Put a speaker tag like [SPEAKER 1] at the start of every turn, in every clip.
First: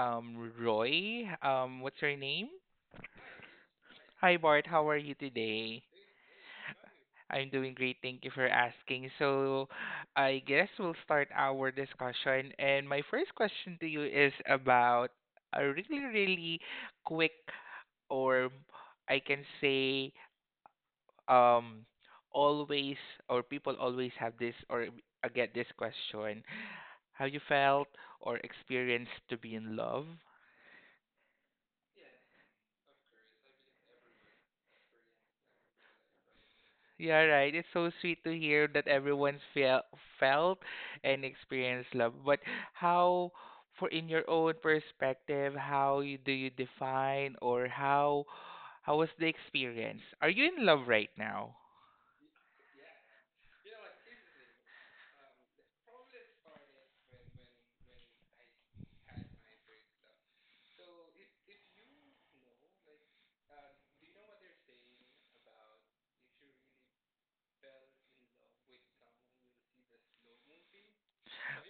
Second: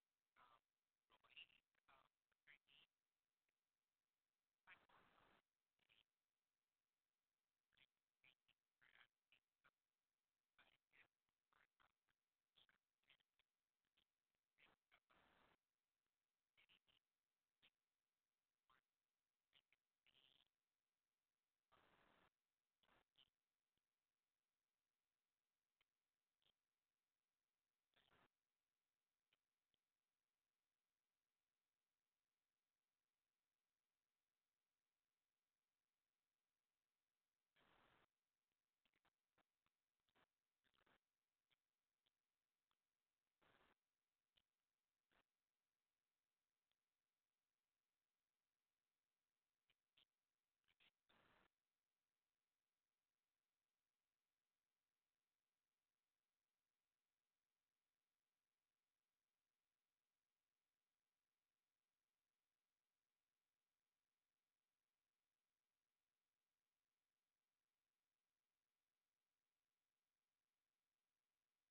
[SPEAKER 1] Roy. What's your name? Hi Bart, how are you today? I'm doing great, thank you for asking. So, I guess we'll start our discussion. And my first question to you is about a really, really quick, or I can say, um, always, or people always have this, or I get this question. Have you felt or experienced to be in love? Yeah, right. It's so sweet to hear that everyone's felt and experienced love. But how, for in your own perspective, how you, do you define or how was the experience? Are you in love right now?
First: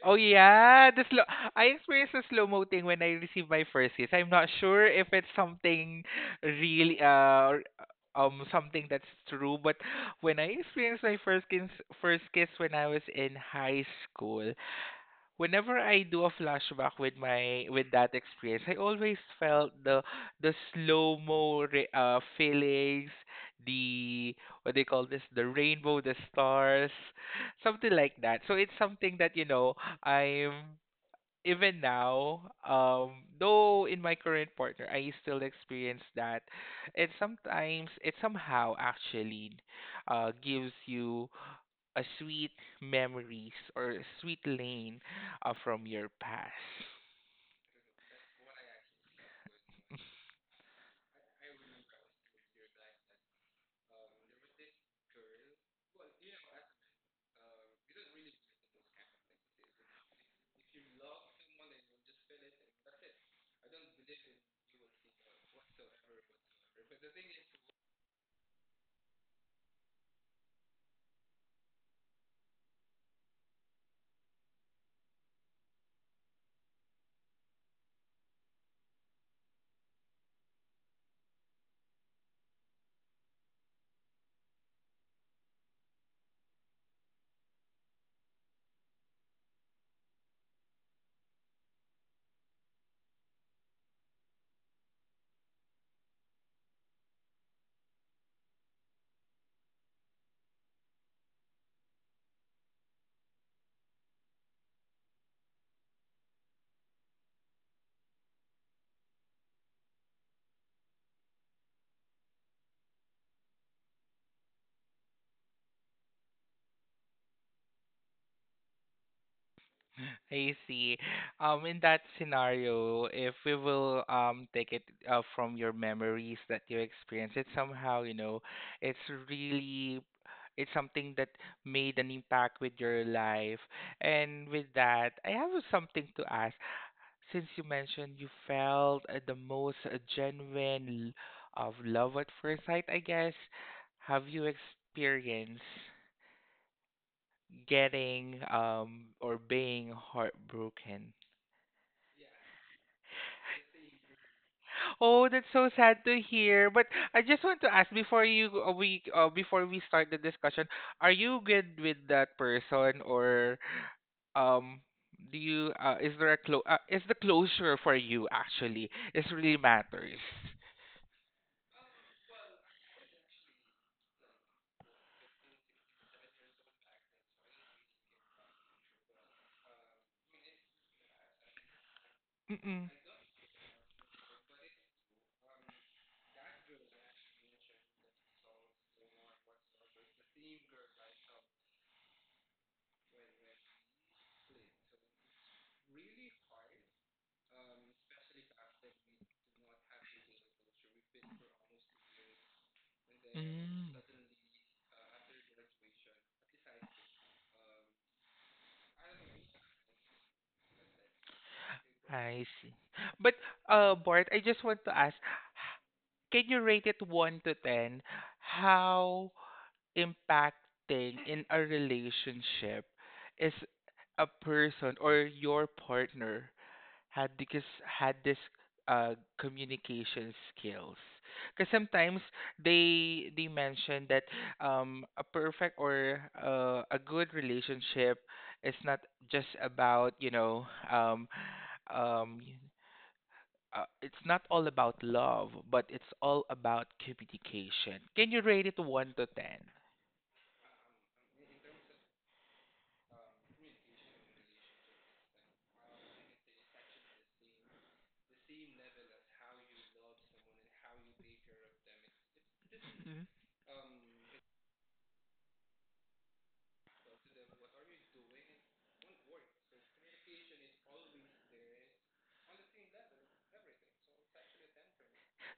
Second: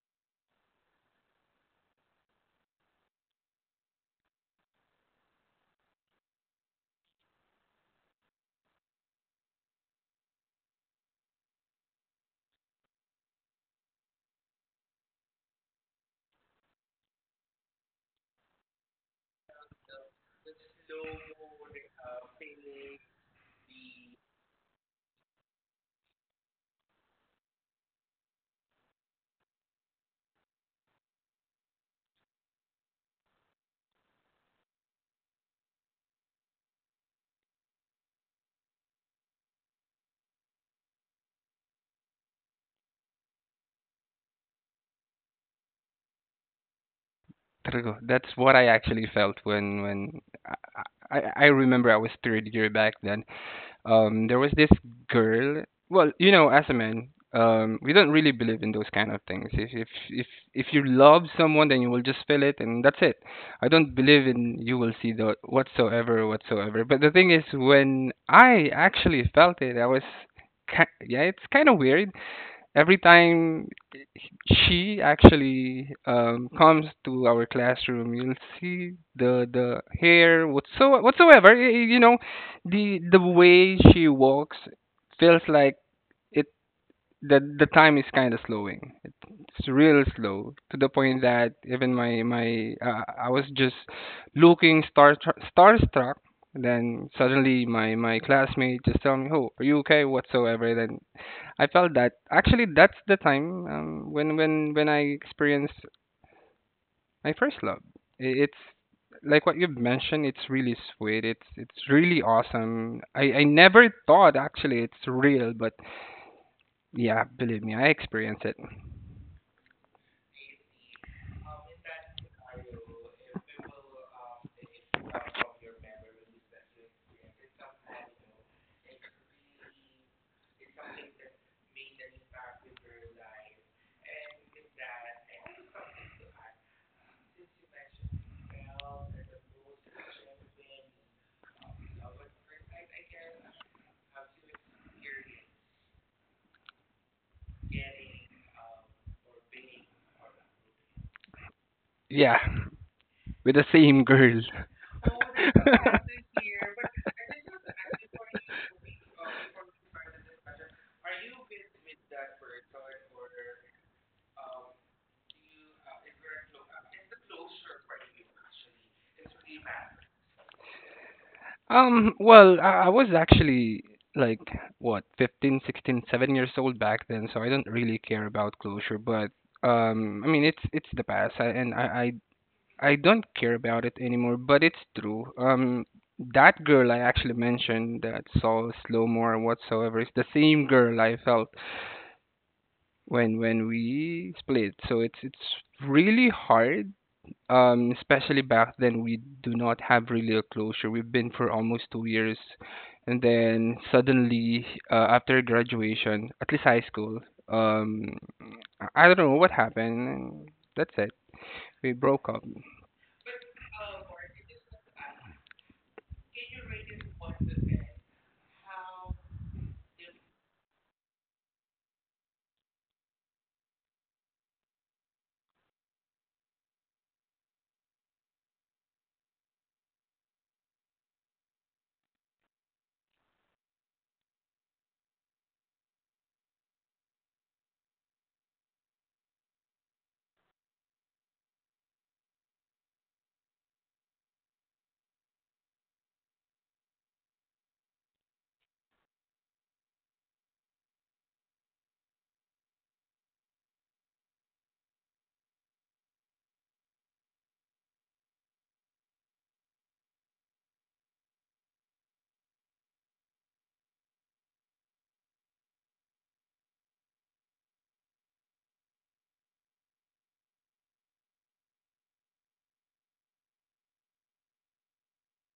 [SPEAKER 1] Oh yeah, the slow. I experienced the slow mo thing when I received my first kiss. I'm not sure if it's something really something that's true, but when I experienced my first kiss, when I was in high school, whenever I do a flashback with my with that experience, I always felt the slow mo feelings, the what they call this, the rainbow, the stars, something like that. So it's something that I'm even now, though in my current partner, I still experience that, and sometimes it somehow actually gives you a sweet memories or a sweet lane from your past.
[SPEAKER 2] True. That's what I actually felt when when I, I I remember I was third year back then. There was this girl. Well, as a man, we don't really believe in those kind of things. If you love someone, then you will just feel it, and that's it. I don't believe in you will see the whatsoever, whatsoever. But the thing is, when I actually felt it, I was, yeah, it's kind of weird every time she actually comes to our classroom, you'll see the hair whatsoever. The way she walks feels like it. The time is kind of slowing. It's real slow to the point that even my my I was just looking starstruck. Then suddenly my classmate just tell me, "Oh, are you okay?" Whatsoever. Then I felt that actually that's the time when I experienced my first love. It's like what you've mentioned. It's really sweet. It's really awesome. I never thought actually it's real, but yeah, believe me, I experienced it.
[SPEAKER 1] I see. In that scenario, if we will take it from your memories that you experienced, it somehow it's really it's something that made an impact with your life. And with that, I have something to ask since you mentioned you felt the most genuine of love at first sight, I guess, have you experienced getting or being heartbroken?
[SPEAKER 2] Yeah, with the same girl.
[SPEAKER 1] Oh, that's so sad to hear. But I just want to ask before we start the discussion, are you good with that person or um do you is there a is the closure for you actually is really matters?
[SPEAKER 2] Well, I was actually like, what, 15 16 7 years old back then, so I don't really care about closure, but I mean it's the past , and I don't care about it anymore, but it's true. That girl I actually mentioned that saw slow more or whatsoever is the same girl I felt when we split. So it's really hard. Especially back then, we do not have really a closure. We've been for almost 2 years, and then
[SPEAKER 1] Mm.
[SPEAKER 2] suddenly after graduation, at least high school, um, I don't know what happened. And that's it. We broke up.
[SPEAKER 1] I see. But Bart, I just want to ask, can you rate it 1 to 10 how impacting in a relationship is a person or your partner had because had this communication skills, because sometimes they mention that a perfect or a good relationship is not just about um um y- it's not all about love but it's all about communication. Can you rate it 1 to 10?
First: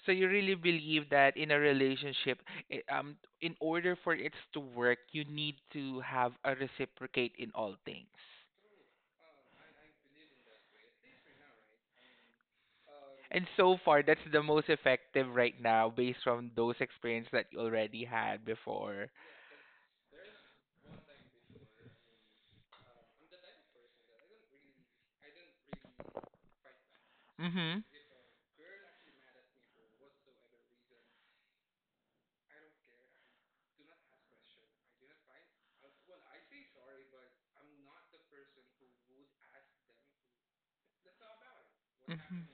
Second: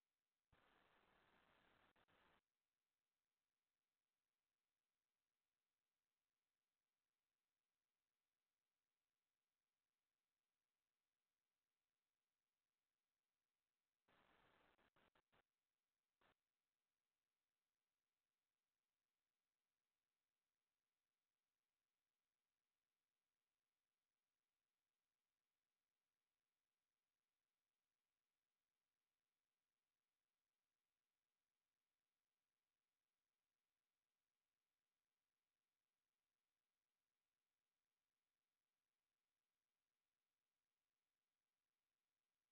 [SPEAKER 1] So you really believe that in a relationship, in order for it to work, you need to have a reciprocate in all things. And so far, that's the most effective right now, based from those experience that you already had before. Mhm. Mhm.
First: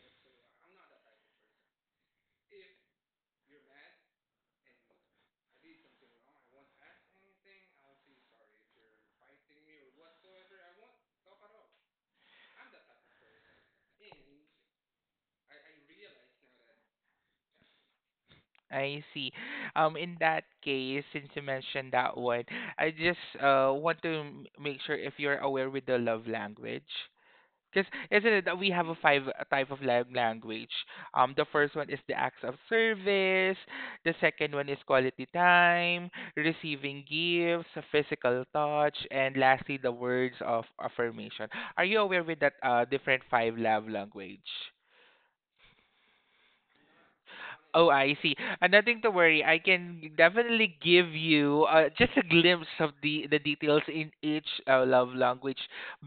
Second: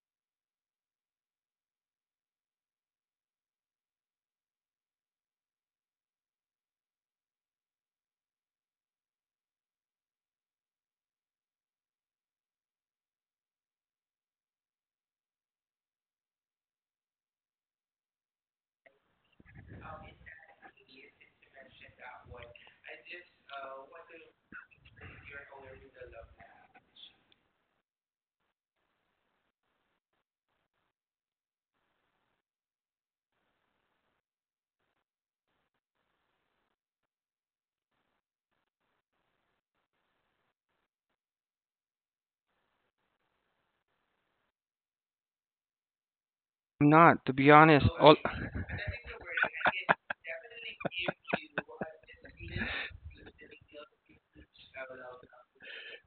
[SPEAKER 1] I see. In that case, since you mentioned that one, I just want to make sure if you're aware with the love language. Because isn't it that we have a five type of language? The first one is the acts of service. The second one is quality time, receiving gifts, physical touch, and lastly the words of affirmation. Are you aware with that different five love language?
[SPEAKER 2] Not, to be honest.
[SPEAKER 1] Oh, I
[SPEAKER 2] All
[SPEAKER 1] see. And nothing to worry. I can definitely give you just a glimpse of the details in each love language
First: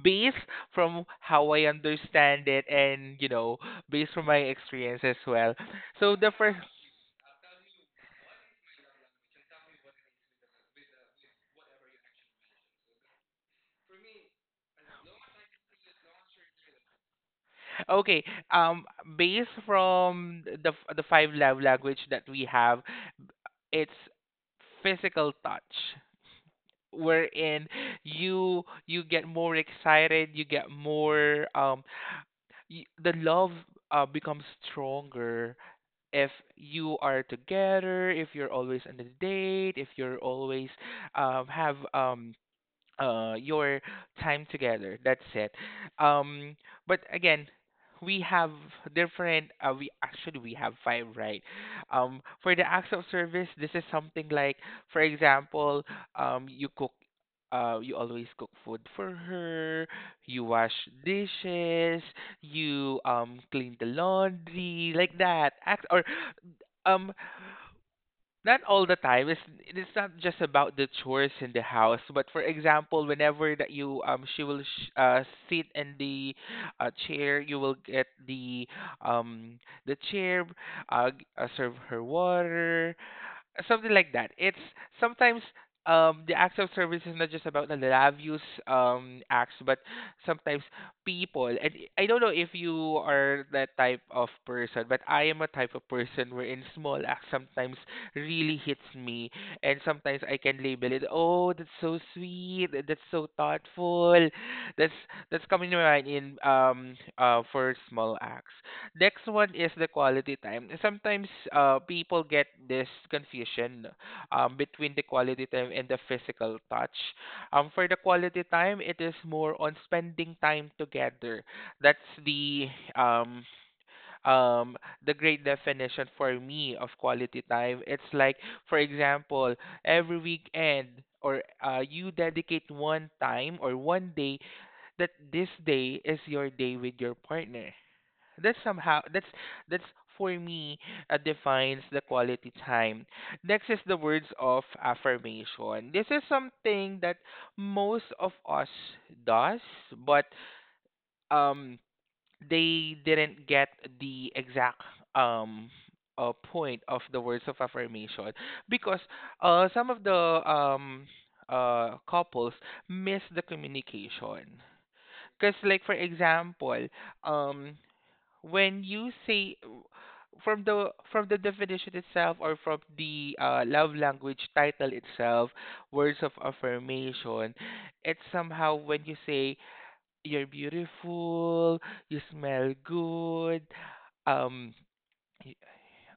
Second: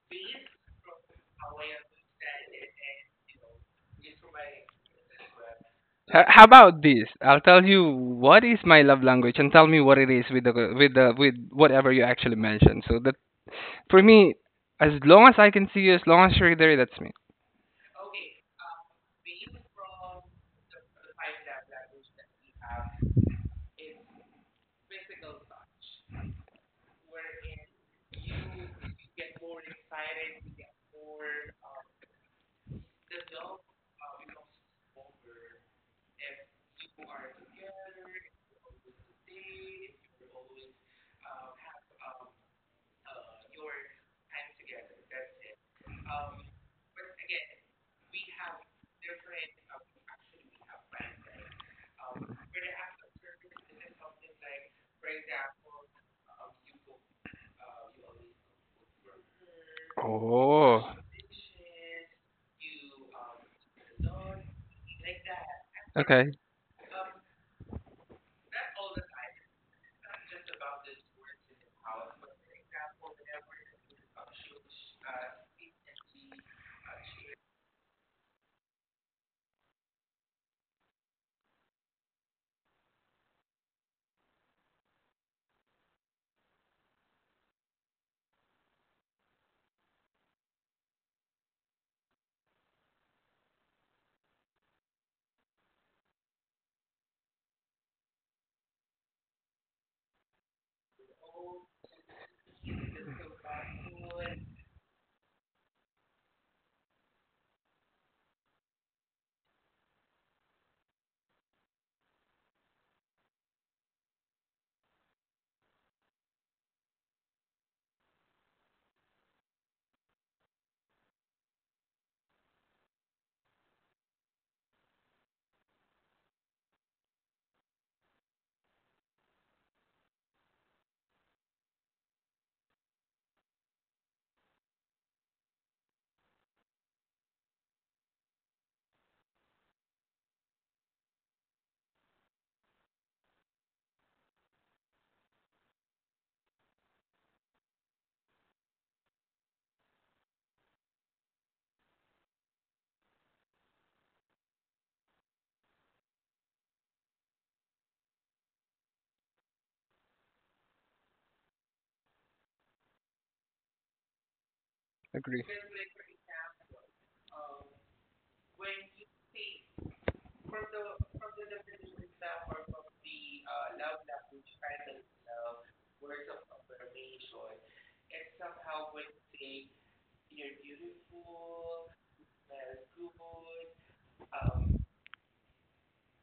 [SPEAKER 1] based from how I understand it and, based from my experience as well. So
[SPEAKER 2] H-
[SPEAKER 1] the
[SPEAKER 2] How
[SPEAKER 1] first,
[SPEAKER 2] about this? I'll tell you what is my love language, and tell me what it is with the with whatever you actually mentioned. So that for me, as long as I can see you, as long as you're there, that's me.
[SPEAKER 1] okay, um, based from the five love language that we have, it's physical touch wherein you get more excited, you get more the love becomes stronger if you are together, if you're always on a date, if you're always have your time together. That's it. um but again, we have different, we have five, right? For the acts of service, this is something like, for example, you cook, you always cook food for her, you wash
[SPEAKER 2] Oh,
[SPEAKER 1] dishes, you clean the laundry, like that act. Or
[SPEAKER 2] okay,
[SPEAKER 1] um not all the time. It's not just about the chores in the house, but for example, whenever that you she will sit in the chair, you will get the um chair, serve her water, something like that. It's sometimes, the acts of service is not just about the lavish acts, but sometimes people. And I don't know if you are that type of person, but I am a type of person wherein small acts sometimes really hits me, and sometimes I can label it. Oh, that's so sweet. That's so thoughtful. That's that's coming to mind in for small acts. Next one is the quality time. And sometimes people get this confusion, between the quality time and the physical touch. For the quality time, it is more on spending time together. That's the um, um, the great definition for me of quality time. It's like, for example, every weekend. Or you dedicate one time or one day that this day is your day with your partner. That's somehow, that's for me, defines the quality time. Next is the words of affirmation. This is something that most of us does, but um they didn't get the exact um point of the words of affirmation, because some of the couples miss the communication.
[SPEAKER 2] agree.
[SPEAKER 1] Because like, for example, um when you say, from the definition itself, or from the love language title itself, words of affirmation, it's somehow when you say, you're beautiful, you smell good, um y-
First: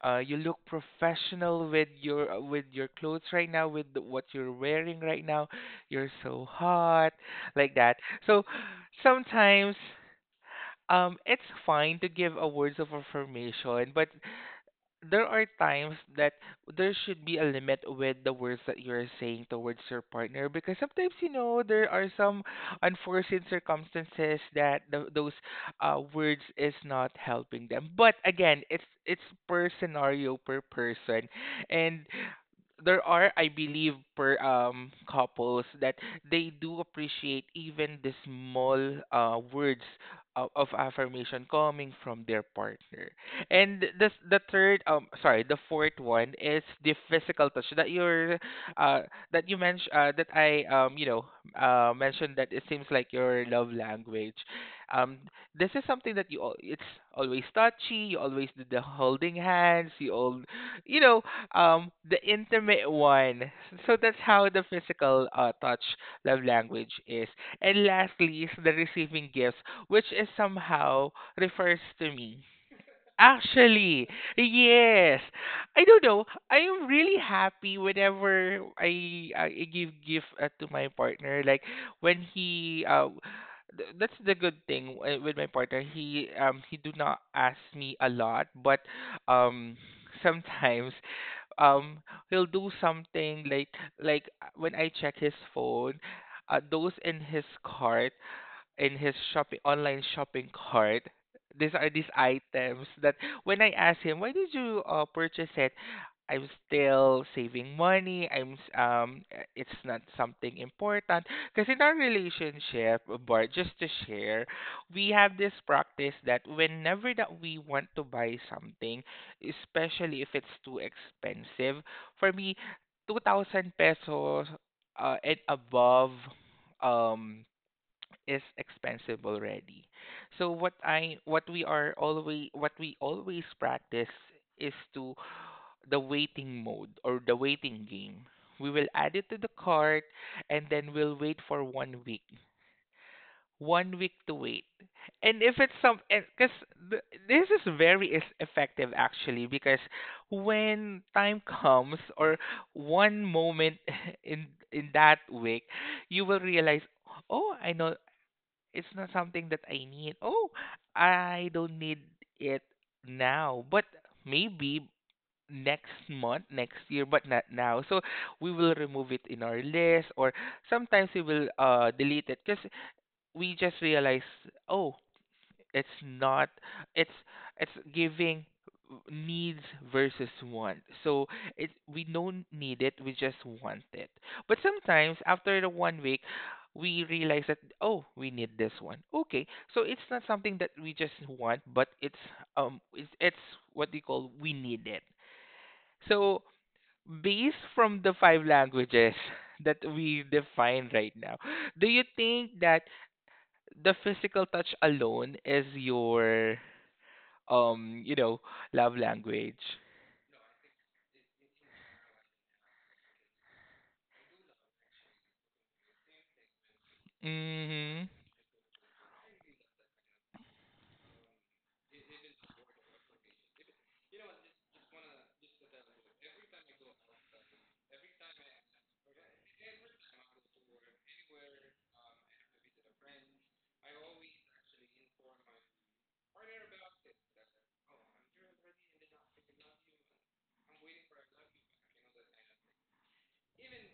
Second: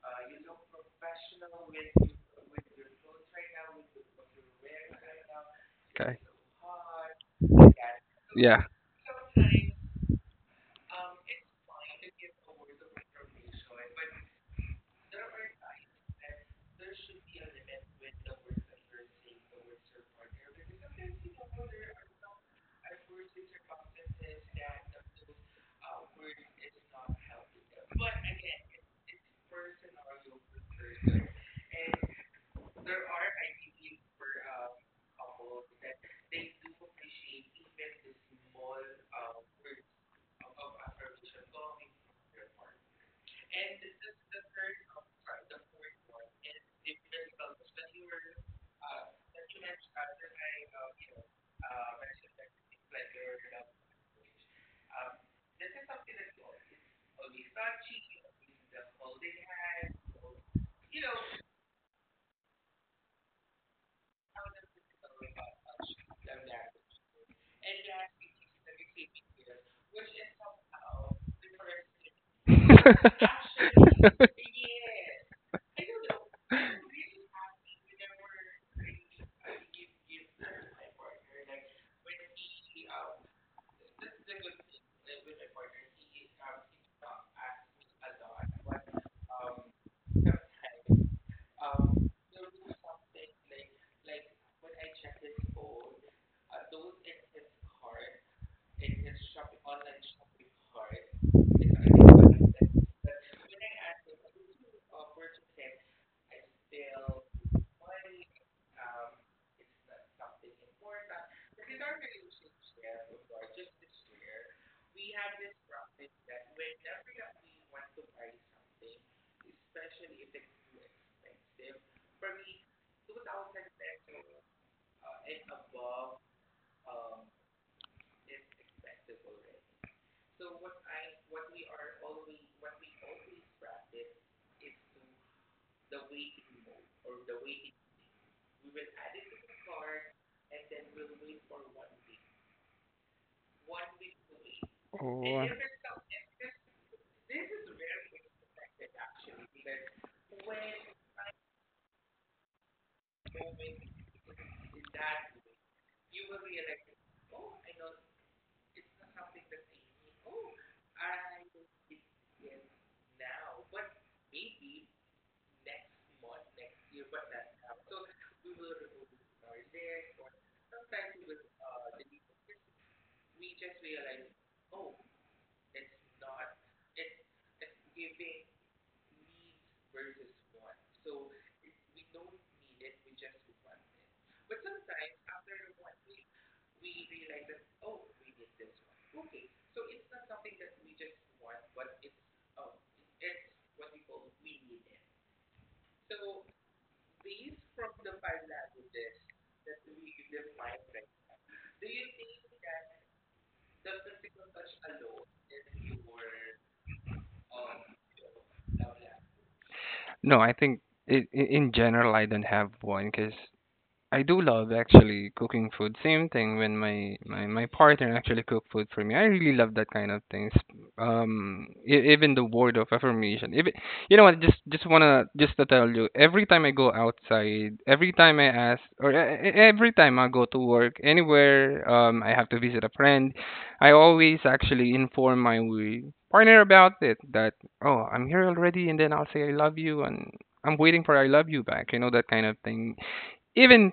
[SPEAKER 1] you look professional with your clothes right now, with what you're wearing right now, you're
[SPEAKER 2] Okay,
[SPEAKER 1] so hot, like that. So
[SPEAKER 2] yeah.
[SPEAKER 1] sometimes, it's fine to give a words of affirmation, but there are times that there should be a limit with the words that you're saying towards your partner, because sometimes you know there are some unforeseen circumstances that those words is not helping them. But again, it's per scenario, per person. And there are, I believe, per couples that they do appreciate even the small words of affirmation coming from their partner. And this the third, sorry, the fourth one is the physical touch that you're uh that you mentioned, that I you know mentioned that it seems like your love language. Um, this is something that it's always touchy. You always do the holding hands. You all you know The intimate one. So that's how the physical touch love language is. And lastly is the receiving gifts, which is somehow refers to me. Actually, yes. I don't know. I am really happy whenever I give gift to my partner. Like when he that's the good thing with my partner. He do not ask me a lot, but um sometimes um he'll do something like when I check his phone, those in his cart, in his shopping online shopping cart. These are these items that when I asked him, why did you purchase it? I'm still saving money. It's not something important. Because in our relationship, Bart, just to share, we have this practice that whenever that we want to buy something, especially if it's too expensive, for me, 2,000 pesos and above, um, is expensive already. So what we always practice is to the waiting mode or the waiting game. We will add it to the cart and then we'll wait for one week. One week to wait. And
[SPEAKER 2] Oh.
[SPEAKER 1] if it's some, because this is very is effective actually, because when time comes or one moment in that week, you will realize, oh, I know it's not something that I need. Oh, I don't need it now, but maybe next month, next year, but not now. So we will remove it in our list, or sometimes we will delete it because we just realize, oh, it's not it's it's giving needs versus want. So it, we don't need it, we just want it. But sometimes after the one week, we realize that, oh, we need this one. Okay. So it's not something that we just want, but it's, it's what they call we need it. So, based from the five languages that we define right now, do you think that the physical touch alone is your, um, you know, love language.
[SPEAKER 2] No, I think in general I don't have one because I do love actually cooking food. Same thing when my
[SPEAKER 1] Mhm.
[SPEAKER 2] partner actually cook food for me. I really love that kind of things. Even the word of affirmation. Even you know what? Just to tell you. Every time I go outside, every time I ask, or every time I go to work, anywhere, I have to visit a friend. I always actually inform my partner about it. That, "Oh, I'm here already," and then I'll say I love you, and I'm waiting for I love you back, that kind of thing, even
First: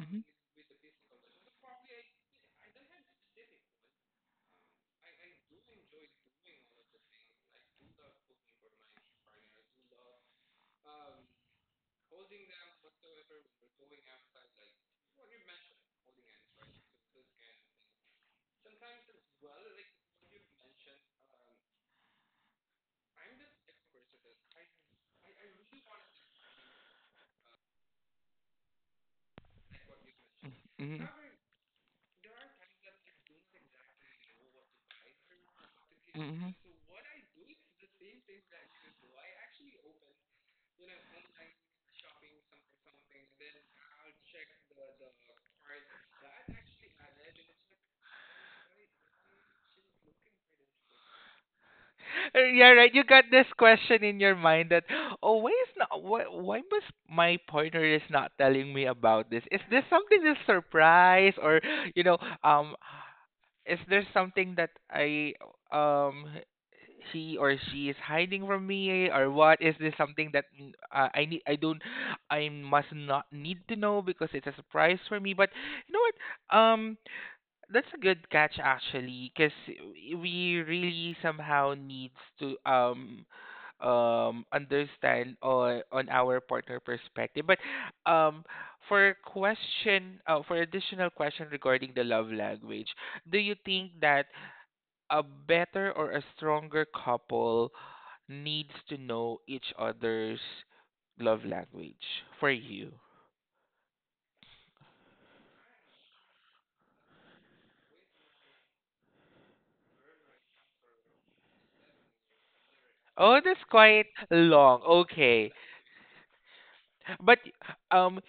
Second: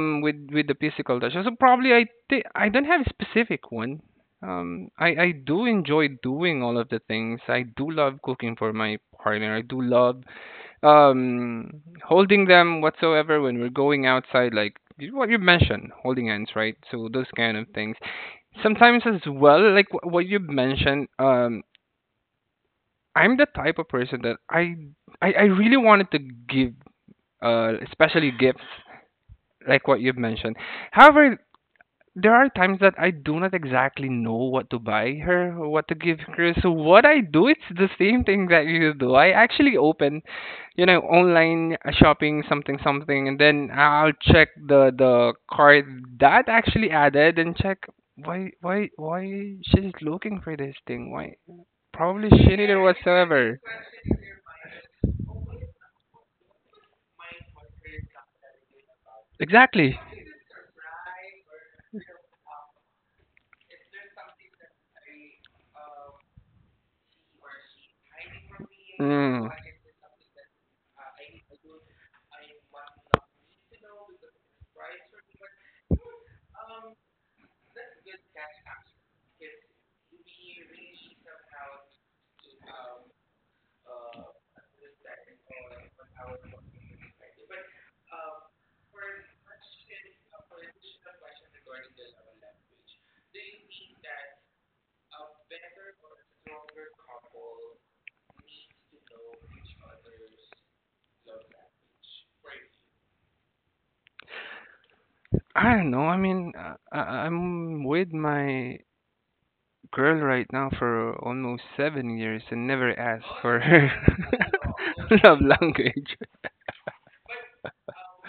[SPEAKER 1] Mhm.
[SPEAKER 2] with with the physical touch, so probably I think I don't have a specific one. I do enjoy doing all of the things. I do love cooking for my partner. I do love um holding them whatsoever when we're going outside, like what you mentioned, holding hands, right? So those kind of things, sometimes as well, like what you mentioned. I'm the type of person that I really wanted to give especially gifts, like what you've mentioned.
[SPEAKER 1] Mhm.
[SPEAKER 2] However, there are times that I do not exactly know what to buy her, or what to give
[SPEAKER 1] Mhm.
[SPEAKER 2] her. So what I do, it's the same thing that you do. I actually open, online shopping something something, and then I'll check the cart that actually added and check why she's looking for this thing. Why probably she
[SPEAKER 1] Yeah,
[SPEAKER 2] needed
[SPEAKER 1] right. You got this
[SPEAKER 2] whatsoever.
[SPEAKER 1] question in your mind that, oh, why is not why was my partner is not telling me about this? Is this
[SPEAKER 2] Exactly.
[SPEAKER 1] something that's surprise or you know um is there something that I um he or she is hiding from me? Or
[SPEAKER 2] Mm.
[SPEAKER 1] what is this? Something that I need? I must not need to know because it's a surprise for me. But you know what that's a good catch actually, because we really somehow needs to understand on our partner perspective. But um for question for additional question regarding the love language, do you think that a better or a stronger couple needs to know each other's love language for you?
[SPEAKER 2] I don't know. I mean, I'm with my girl right now for almost 7 years and never asked
[SPEAKER 1] Oh,
[SPEAKER 2] for
[SPEAKER 1] that's
[SPEAKER 2] her
[SPEAKER 1] quite long.
[SPEAKER 2] love
[SPEAKER 1] Okay.
[SPEAKER 2] language.
[SPEAKER 1] But um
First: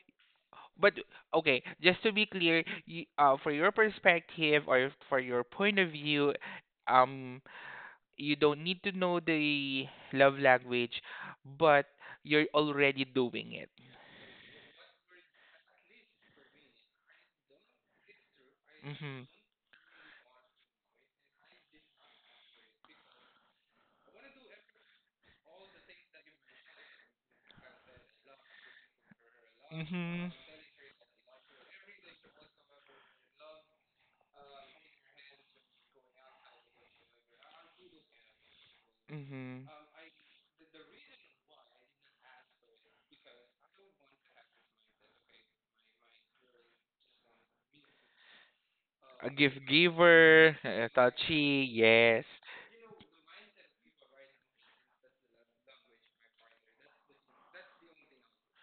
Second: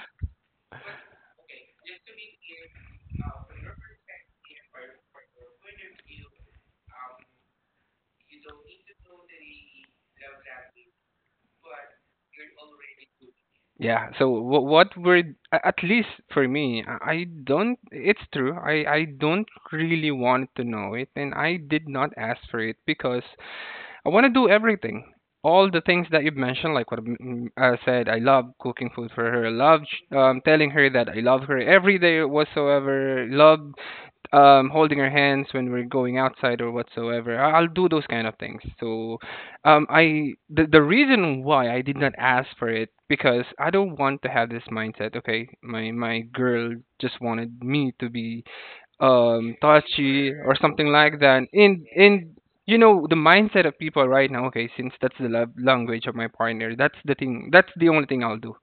[SPEAKER 1] But okay, just to be clear, you, for your perspective or for your point of view, um, you don't need to know the love language, but you're already doing it.
[SPEAKER 2] Yeah, so what were at least for me, I don't. It's true. I
[SPEAKER 1] Mhm.
[SPEAKER 2] don't really want to know it, and I did not ask for it because I want to do everything. All the things that you've mentioned, like what, I said, I love cooking food for her. I love
[SPEAKER 1] Mhm.
[SPEAKER 2] telling her that I love her every day whatsoever. Love holding her hands when we're going outside or whatsoever. I'll do those kind of things. So,
[SPEAKER 1] Mhm.
[SPEAKER 2] I the reason why I did not ask for it because I don't want to have this mindset. Okay, my girl just wanted me to be
[SPEAKER 1] A gift
[SPEAKER 2] touchy
[SPEAKER 1] giver,
[SPEAKER 2] or something
[SPEAKER 1] a
[SPEAKER 2] like that,
[SPEAKER 1] touchy,
[SPEAKER 2] and
[SPEAKER 1] yes.
[SPEAKER 2] and you know the mindset of people right now. Okay, since that's the love language of my partner, that's the thing, that's the only thing I'll do.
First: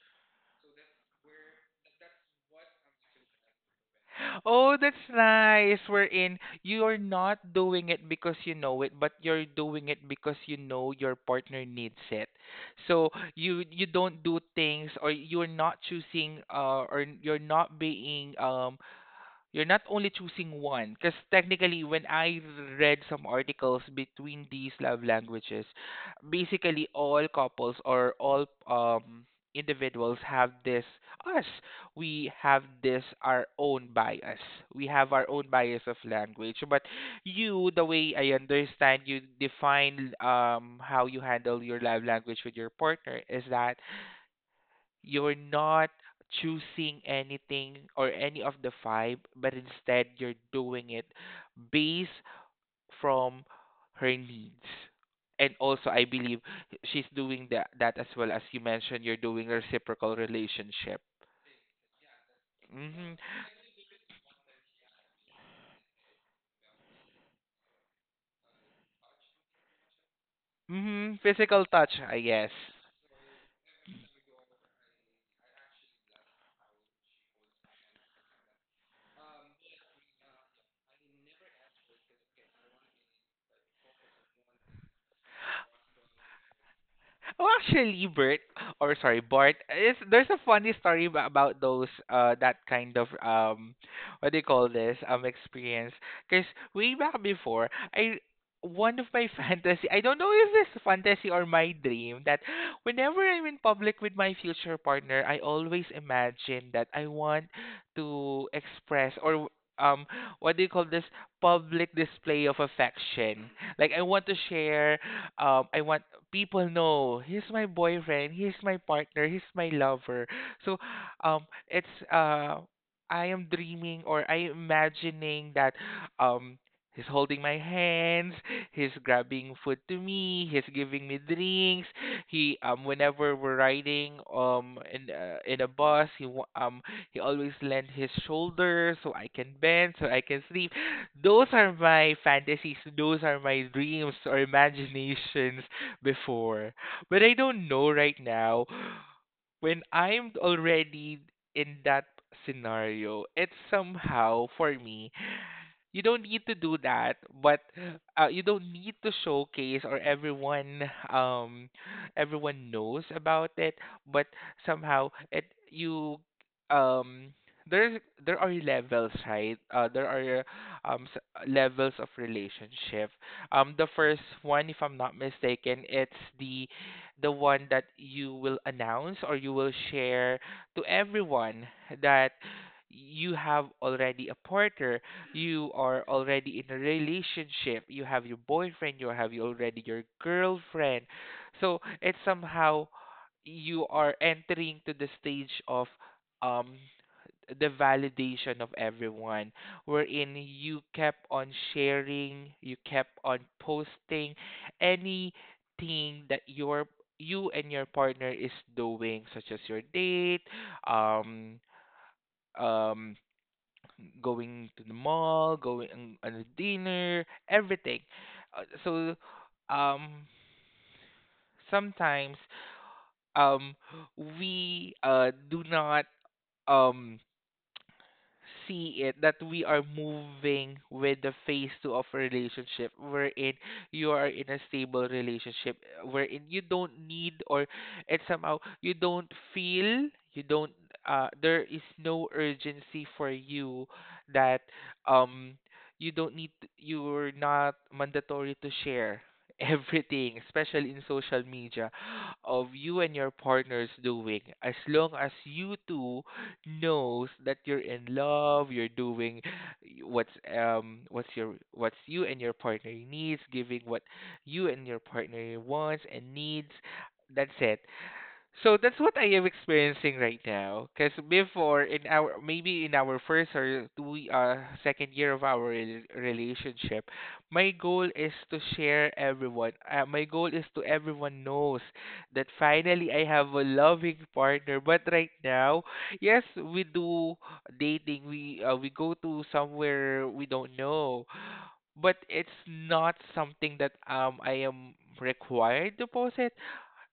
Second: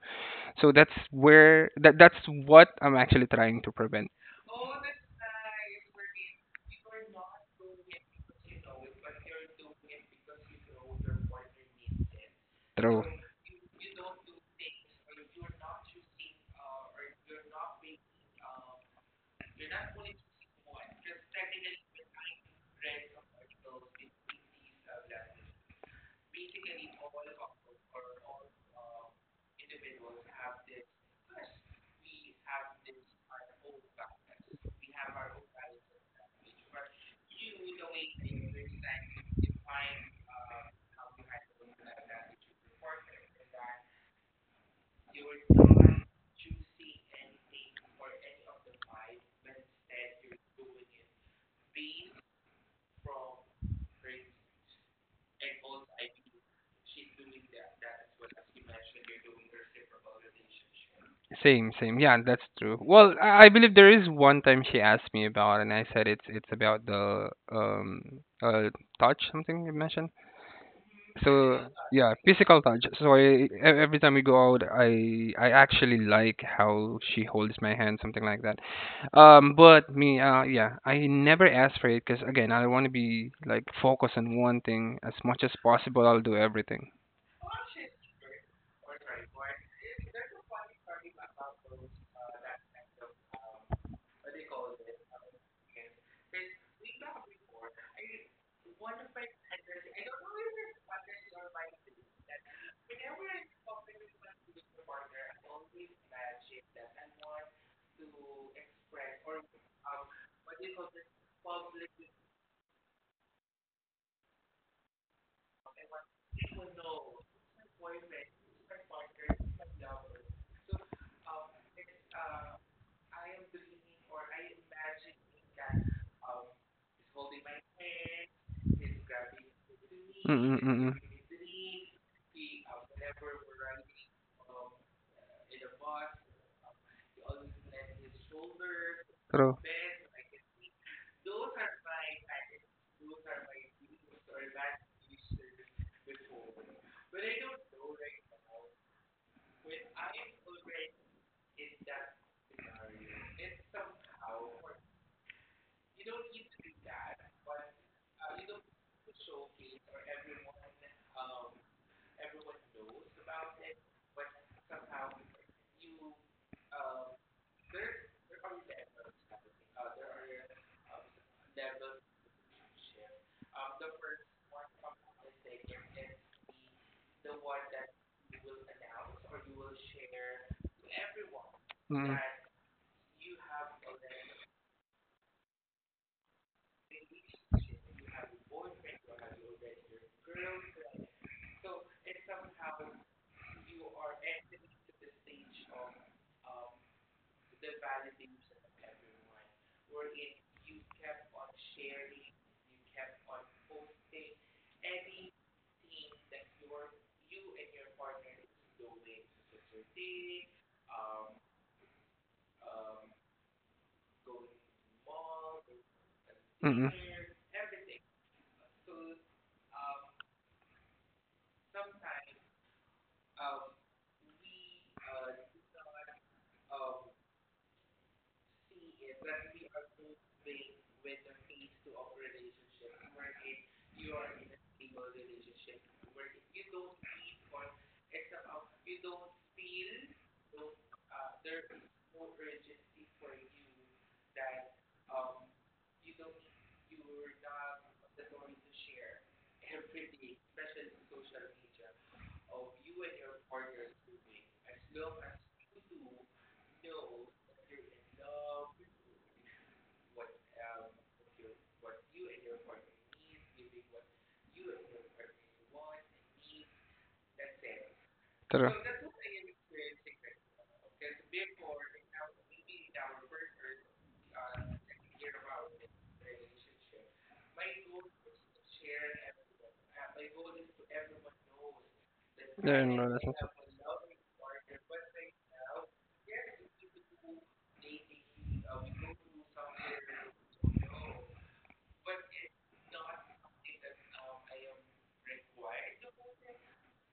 [SPEAKER 2] So that's where that's what I'm actually trying to prevent
[SPEAKER 1] Oh, that's nice. Wherein you're not doing it because you know it, but you're doing it because you know your partner needs it.
[SPEAKER 2] through.
[SPEAKER 1] So you don't do things, or you're not choosing, or you're not being you're not only choosing one, because technically, when I read some articles between these love languages, basically all couples or all individuals have this us we have this our own bias, we have our own bias of language. But you, the way I understand you define how you handle your love language with your partner, is that you're not choosing anything or any of the five, but instead you're doing it based from her needs. And also, I believe she's doing that, as well. As you mentioned, you're doing reciprocal relationship.
[SPEAKER 2] Same same, yeah, that's true. Well,
[SPEAKER 1] Mm-hmm.
[SPEAKER 2] I believe there is one time she asked me about, and I said it's about the uh touch, something you mentioned.
[SPEAKER 1] Mm-hmm. Physical
[SPEAKER 2] So
[SPEAKER 1] touch,
[SPEAKER 2] yeah,
[SPEAKER 1] I guess.
[SPEAKER 2] physical touch. So I every time we go out, I actually like how she holds my hand, something like that. But me, yeah, I never ask for it because again, I want to be like focused on one thing as much as possible. I'll do everything.
[SPEAKER 1] Oh, actually, Bert, or sorry, Bart, is there's a funny story about those that kind of what do you call this experience? Because way back before, I one of my fantasy, I don't know if this fantasy or my dream that whenever I'm in public with my future partner, I always imagine that I want to express or um what do you call this, public display of affection. Like I want to share, I want people know he's my boyfriend, he's my partner, he's my lover. So it's I am dreaming or I imagining that, um, he's holding my hands, he's grabbing food to
[SPEAKER 2] Mm
[SPEAKER 1] me,
[SPEAKER 2] mm
[SPEAKER 1] he's
[SPEAKER 2] mm mm.
[SPEAKER 1] giving me drinks. He whenever we're riding in a bus, he always lends his shoulder so I
[SPEAKER 2] True.
[SPEAKER 1] can bend, so I can sleep. Those are my fantasies, those are my dreams or imaginations before. But I don't know right now when I'm already in that scenario. It's somehow for me, you don't need to do that, but you don't need to showcase or everyone everyone knows about it. But somehow it you um there's there are levels, right? There are um s- levels of relationship. The first one, if I'm not mistaken, it's the the one that you will announce or you will share to everyone
[SPEAKER 2] Mm mm
[SPEAKER 1] that you have already a partner, you are already in a relationship, you have your boyfriend, you have you already your girlfriend. So it's somehow you are entering to the stage of um the validation of everyone, wherein you kept on sharing, you kept on posting anything that your you and your partner is doing, such as your date, um um going to the mall, going on a
[SPEAKER 2] mm mm.
[SPEAKER 1] dinner, everything. Uh, so, um, sometimes um we do not um see it that we are moving with the phase two of a relationship, wherein you are in a stable relationship, wherein you don't need, or and somehow you don't feel, you don't there is no urgency for you that um you don't need you're not mandatory to share everything, especially in social media, of you and your partners doing, as long as you two knows that you're in love, you're doing what's what's your what's you and your partner needs, giving what you and your partner wants and needs. That's it.
[SPEAKER 2] True.
[SPEAKER 1] So that's what I am experiencing right now. Because before, in our maybe in our first or two, second year of our relationship, my goal is to share everyone. My goal is to everyone knows that
[SPEAKER 2] Yeah, no,
[SPEAKER 1] finally I
[SPEAKER 2] that's not so.
[SPEAKER 1] have a loving partner. But right now, yes, we do dating. We go to somewhere we don't know, but it's not something that I am required to post it.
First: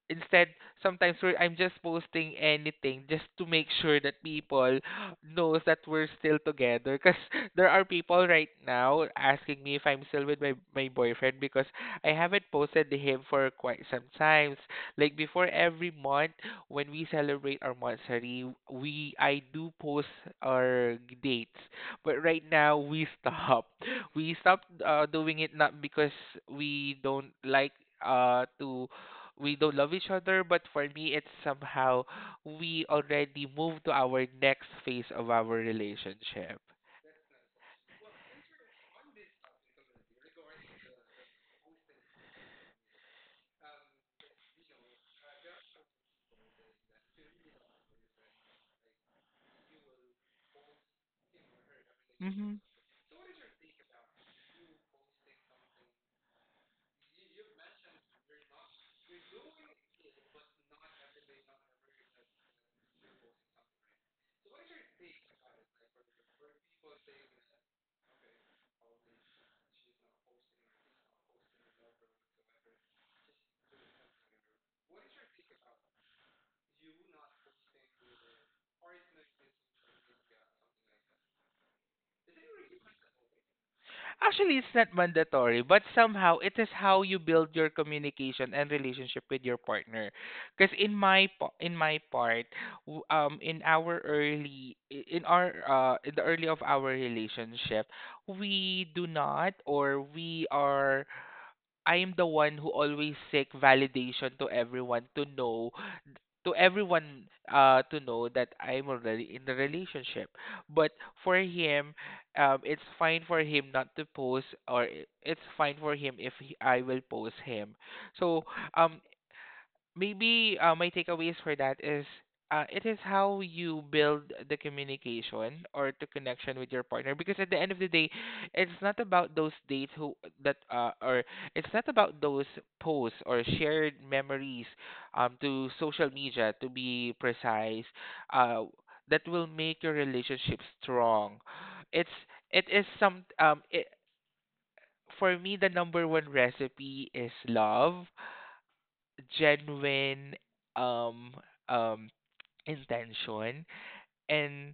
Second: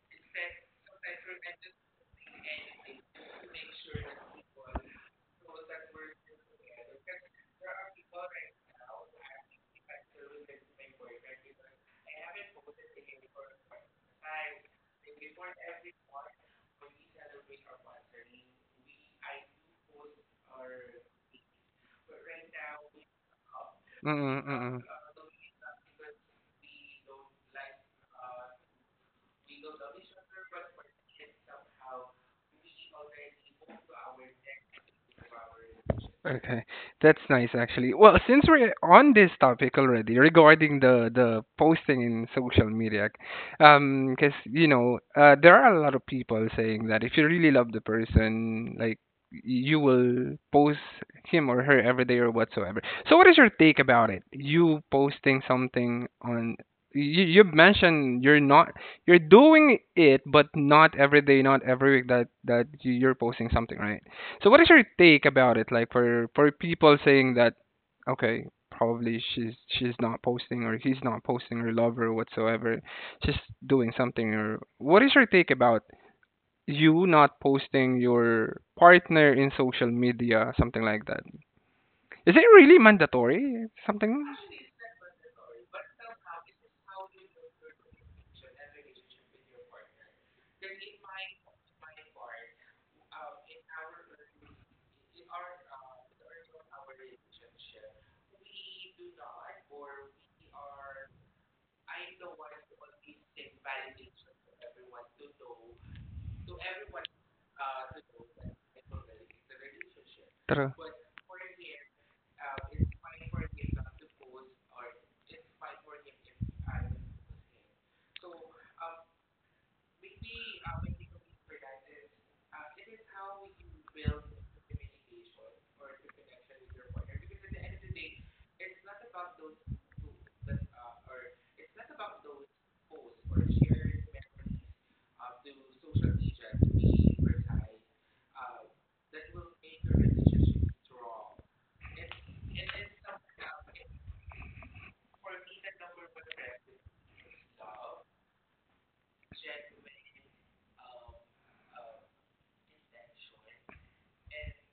[SPEAKER 1] Instead, sometimes I'm just posting anything just to make sure that people knows that we're still together, because there are people right now asking me if I'm still with my boyfriend, because I haven't posted to him for quite some times. Like before, every month when we celebrate our monthsary, we I do post our dates. But right now we stop
[SPEAKER 2] Mm
[SPEAKER 1] we
[SPEAKER 2] mm
[SPEAKER 1] stopped
[SPEAKER 2] mm mm.
[SPEAKER 1] doing it, not because we don't like to we don't love each other, but for me it's somehow we already moved to our next phase of our relationship.
[SPEAKER 2] Okay, that's nice actually. Well, since we're on this topic already regarding the posting in social media, because there are a lot of people saying that if you really love the person, like you will post him or her every day or whatsoever. So, what is your take about it? You posting something on you mentioned you're not, you're doing it, but not every day, not every week, that you're posting something, right? So what is your take about it? Like, for people saying that, okay, probably she's not posting, or he's not posting her lover whatsoever, she's doing something. Or what is your take about you not posting your partner in social media, something like that? Is it really mandatory? Something?
[SPEAKER 1] Actually, it's not mandatory, but somehow it is how you build your communication and relationship with your partner. Because in my part, in our in our in the early of our relationship, we do not, or we are, I am the one who always seek validation to everyone to know to everyone to know that I'm already in the relationship.
[SPEAKER 2] True,
[SPEAKER 1] But for him, it's fine for him not to post, or it's fine for him if he, I will post him. So um, maybe my takeaways for that is it is how you build the communication or the connection with your partner, because at the end of the day it's not about those dates who that or it's not about those posts or shared memories to social media, to be precise, uh that will make your relationship strong. It's it is some it, for me the number one recipe is love, genuine um um intention, and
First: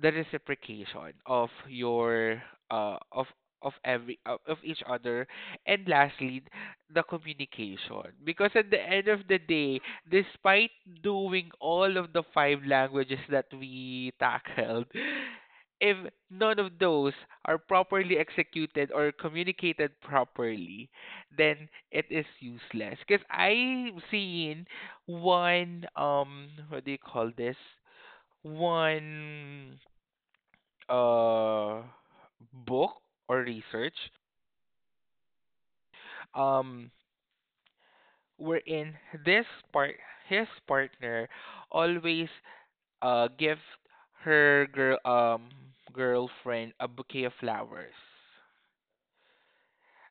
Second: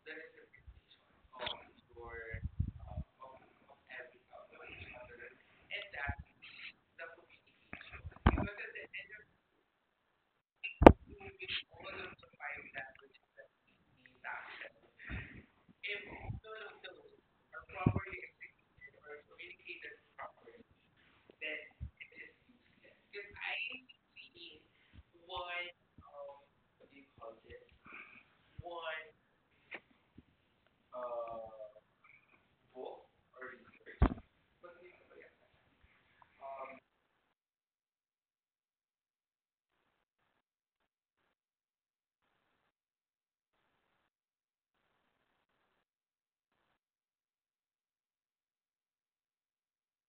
[SPEAKER 1] the reciprocation of your uh of of every of each other, and lastly the communication, because at the end of the day, despite doing all of the five languages that we tackled, if none of those are properly executed or communicated properly, then it is useless. Because I've seen one what do you call this, one uh book or research um wherein this part, his partner always give her girlfriend a bouquet of flowers.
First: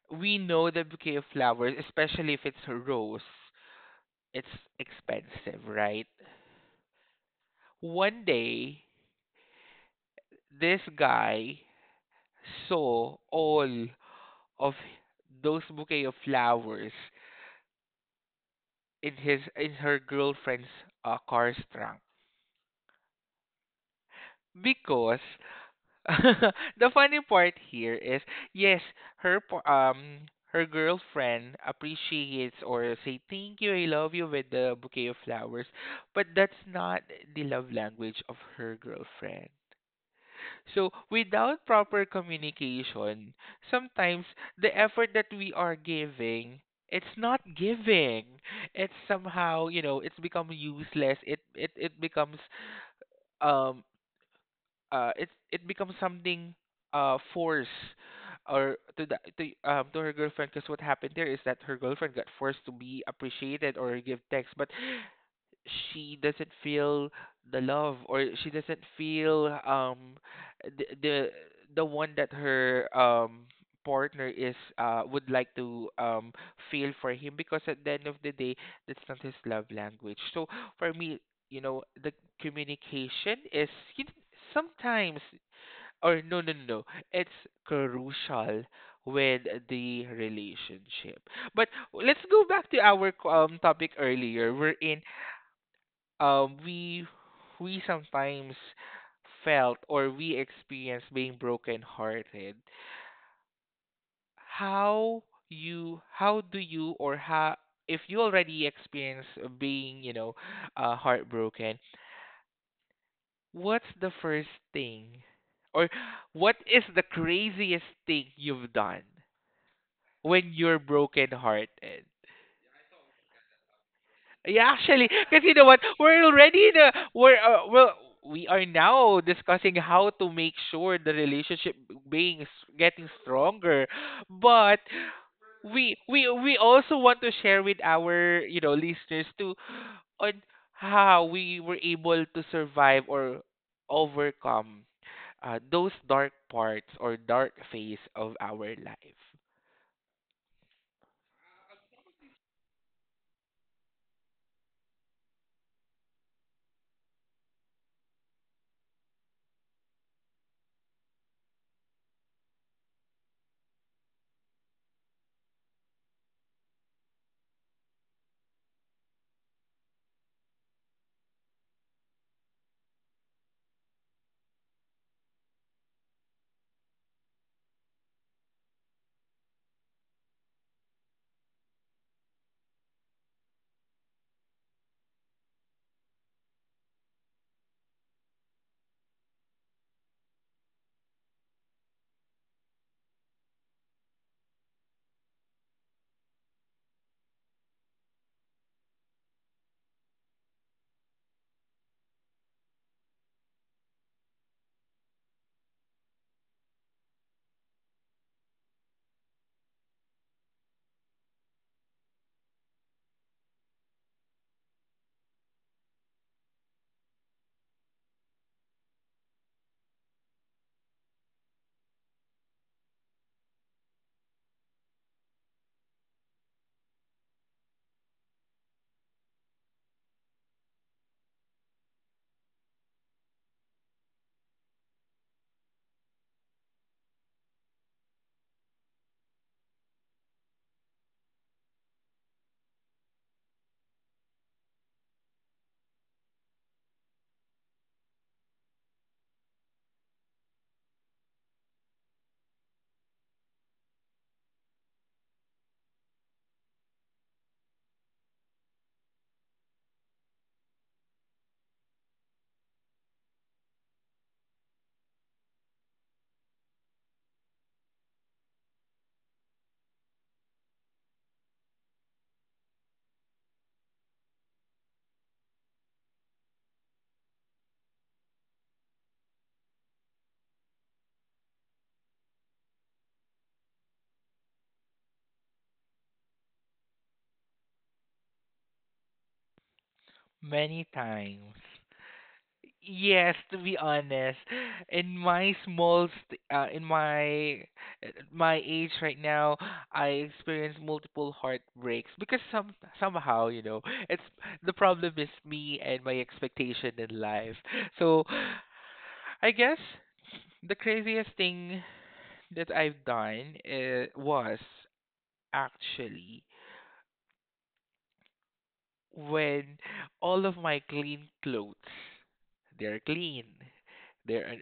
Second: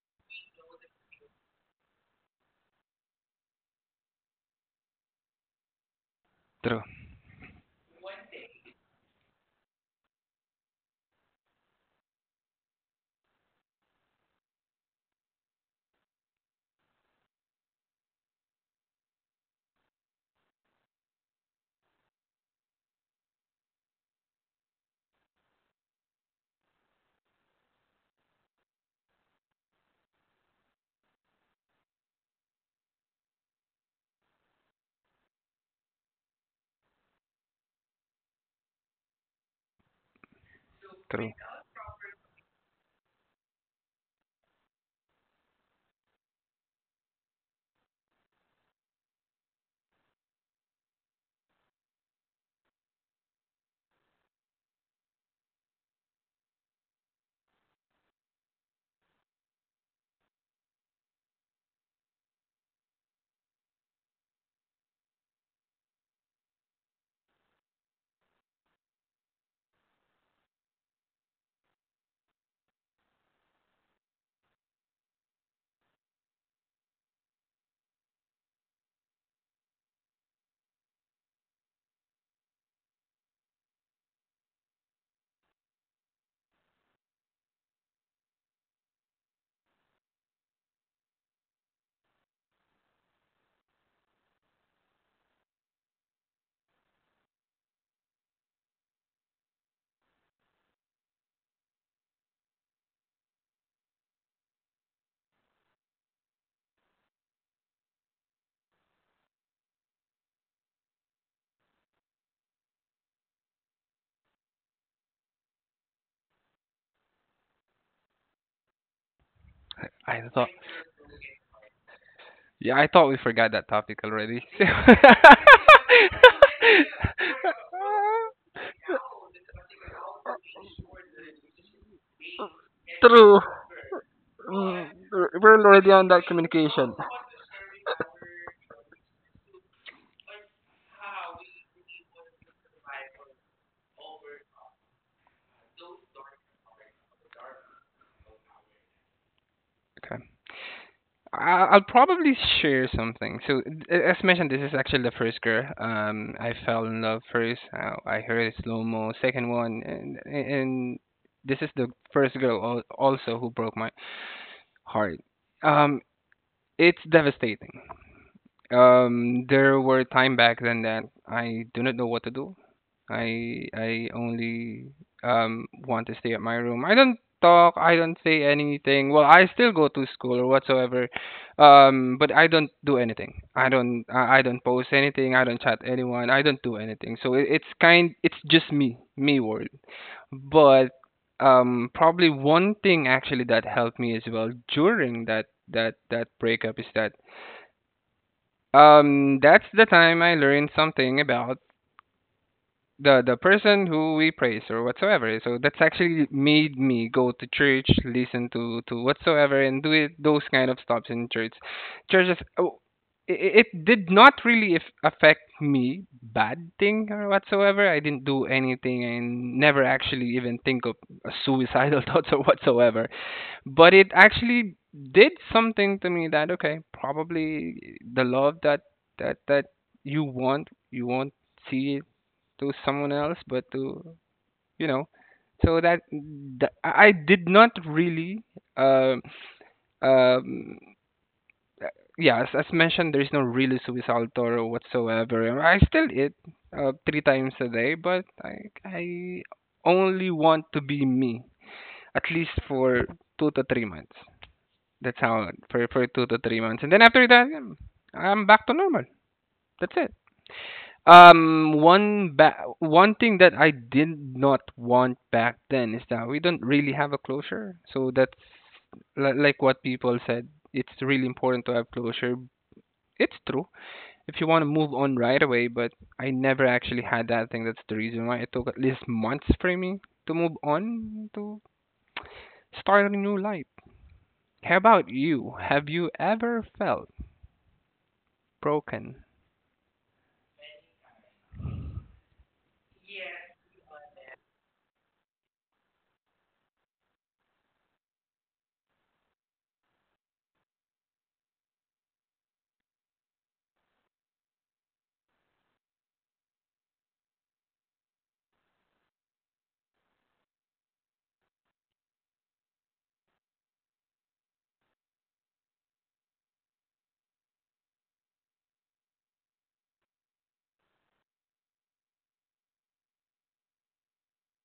[SPEAKER 1] We know the bouquet of flowers, especially if it's a rose, it's expensive, right?
[SPEAKER 2] true,
[SPEAKER 1] One day this guy saw all of those bouquet of flowers in his in her girlfriend's car's trunk, because the funny part here is, yes, her par- um her girlfriend appreciates or say thank you I love you with the bouquet of flowers, but that's not the love language of her girlfriend. So,
[SPEAKER 2] true.
[SPEAKER 1] without proper communication, sometimes the effort that we are giving, it's not giving. It's somehow, you know, it's become useless. It becomes um it becomes something force or to the to her girlfriend, because what happened there is that her girlfriend got forced to be appreciated or give text, but she doesn't feel the love, or she doesn't feel the the, the one that her partner is would like to feel for him, because at the end of the day that's not his love language. So for me, you know, the communication is, you know, sometimes, or no no no no, it's crucial with the relationship. But let's go back to our topic earlier. Uh, we we sometimes felt or we experienced being brokenhearted. How how do you, or how, if you already experience being, you know, heartbroken, what's the first thing, or what is the craziest thing you've done
[SPEAKER 2] I
[SPEAKER 1] when
[SPEAKER 2] thought,
[SPEAKER 1] you're brokenhearted?
[SPEAKER 2] yeah, I thought we forgot that topic already.
[SPEAKER 1] Yeah, actually, because you know what, we're already in a we're well, we are now discussing how to make sure the relationship getting stronger, but
[SPEAKER 2] We're, we're-
[SPEAKER 1] we also want to share with our, you know, listeners too on how we were able to survive or overcome those dark parts or dark phase of our life.
[SPEAKER 2] okay. I'll probably share something. So, as mentioned, this is actually the first girl. I fell in love first. I heard slow mo. Second one, and this is the first girl also who broke my heart. Um, it's devastating. There were time back then that I do not know what to do. I only want to stay at my room. I don't talk, I don't say anything. Well, I still go to school or whatsoever. But I don't do anything. I don't post anything, I don't chat anyone, I don't do anything. So it, it's kind it's just me, me world. But probably one thing actually that helped me as well during that breakup is that that's the time I learned something about the person who we praise or whatsoever. So that's actually made me go to church, listen to whatsoever, and do it, those kind of stops in church. Churches, oh, it did not really if, affect me bad thing or whatsoever. I didn't do anything and never actually even think of a suicidal thoughts or whatsoever. But it actually did something to me that okay, probably the love that you want, you won't see to someone else, but to you know, so that I did not really. um um, uh, yeah, as mentioned, there is no really suicidal Toro whatsoever. I still eat three times a day, but I only want to be me, at least for 2 to 3 months. That's how, for 2 to 3 months. And then after that, I'm back to normal. That's it. One thing that I did not want back then is that we don't really have a closure. So that's like what people said. It's really important to have closure. It's true if you want to move on right away, but I never actually had that thing. That's the reason why it took at least months for me to move on to start a new life. How about you? Have you ever felt broken?
[SPEAKER 1] Many times. Yes, to be honest, in my my age right now, I experience multiple heartbreaks because somehow, you know, it's the problem is me and my expectation in life. So, I guess the craziest thing that I've done was actually when all of my clean clothes, they're clean, They're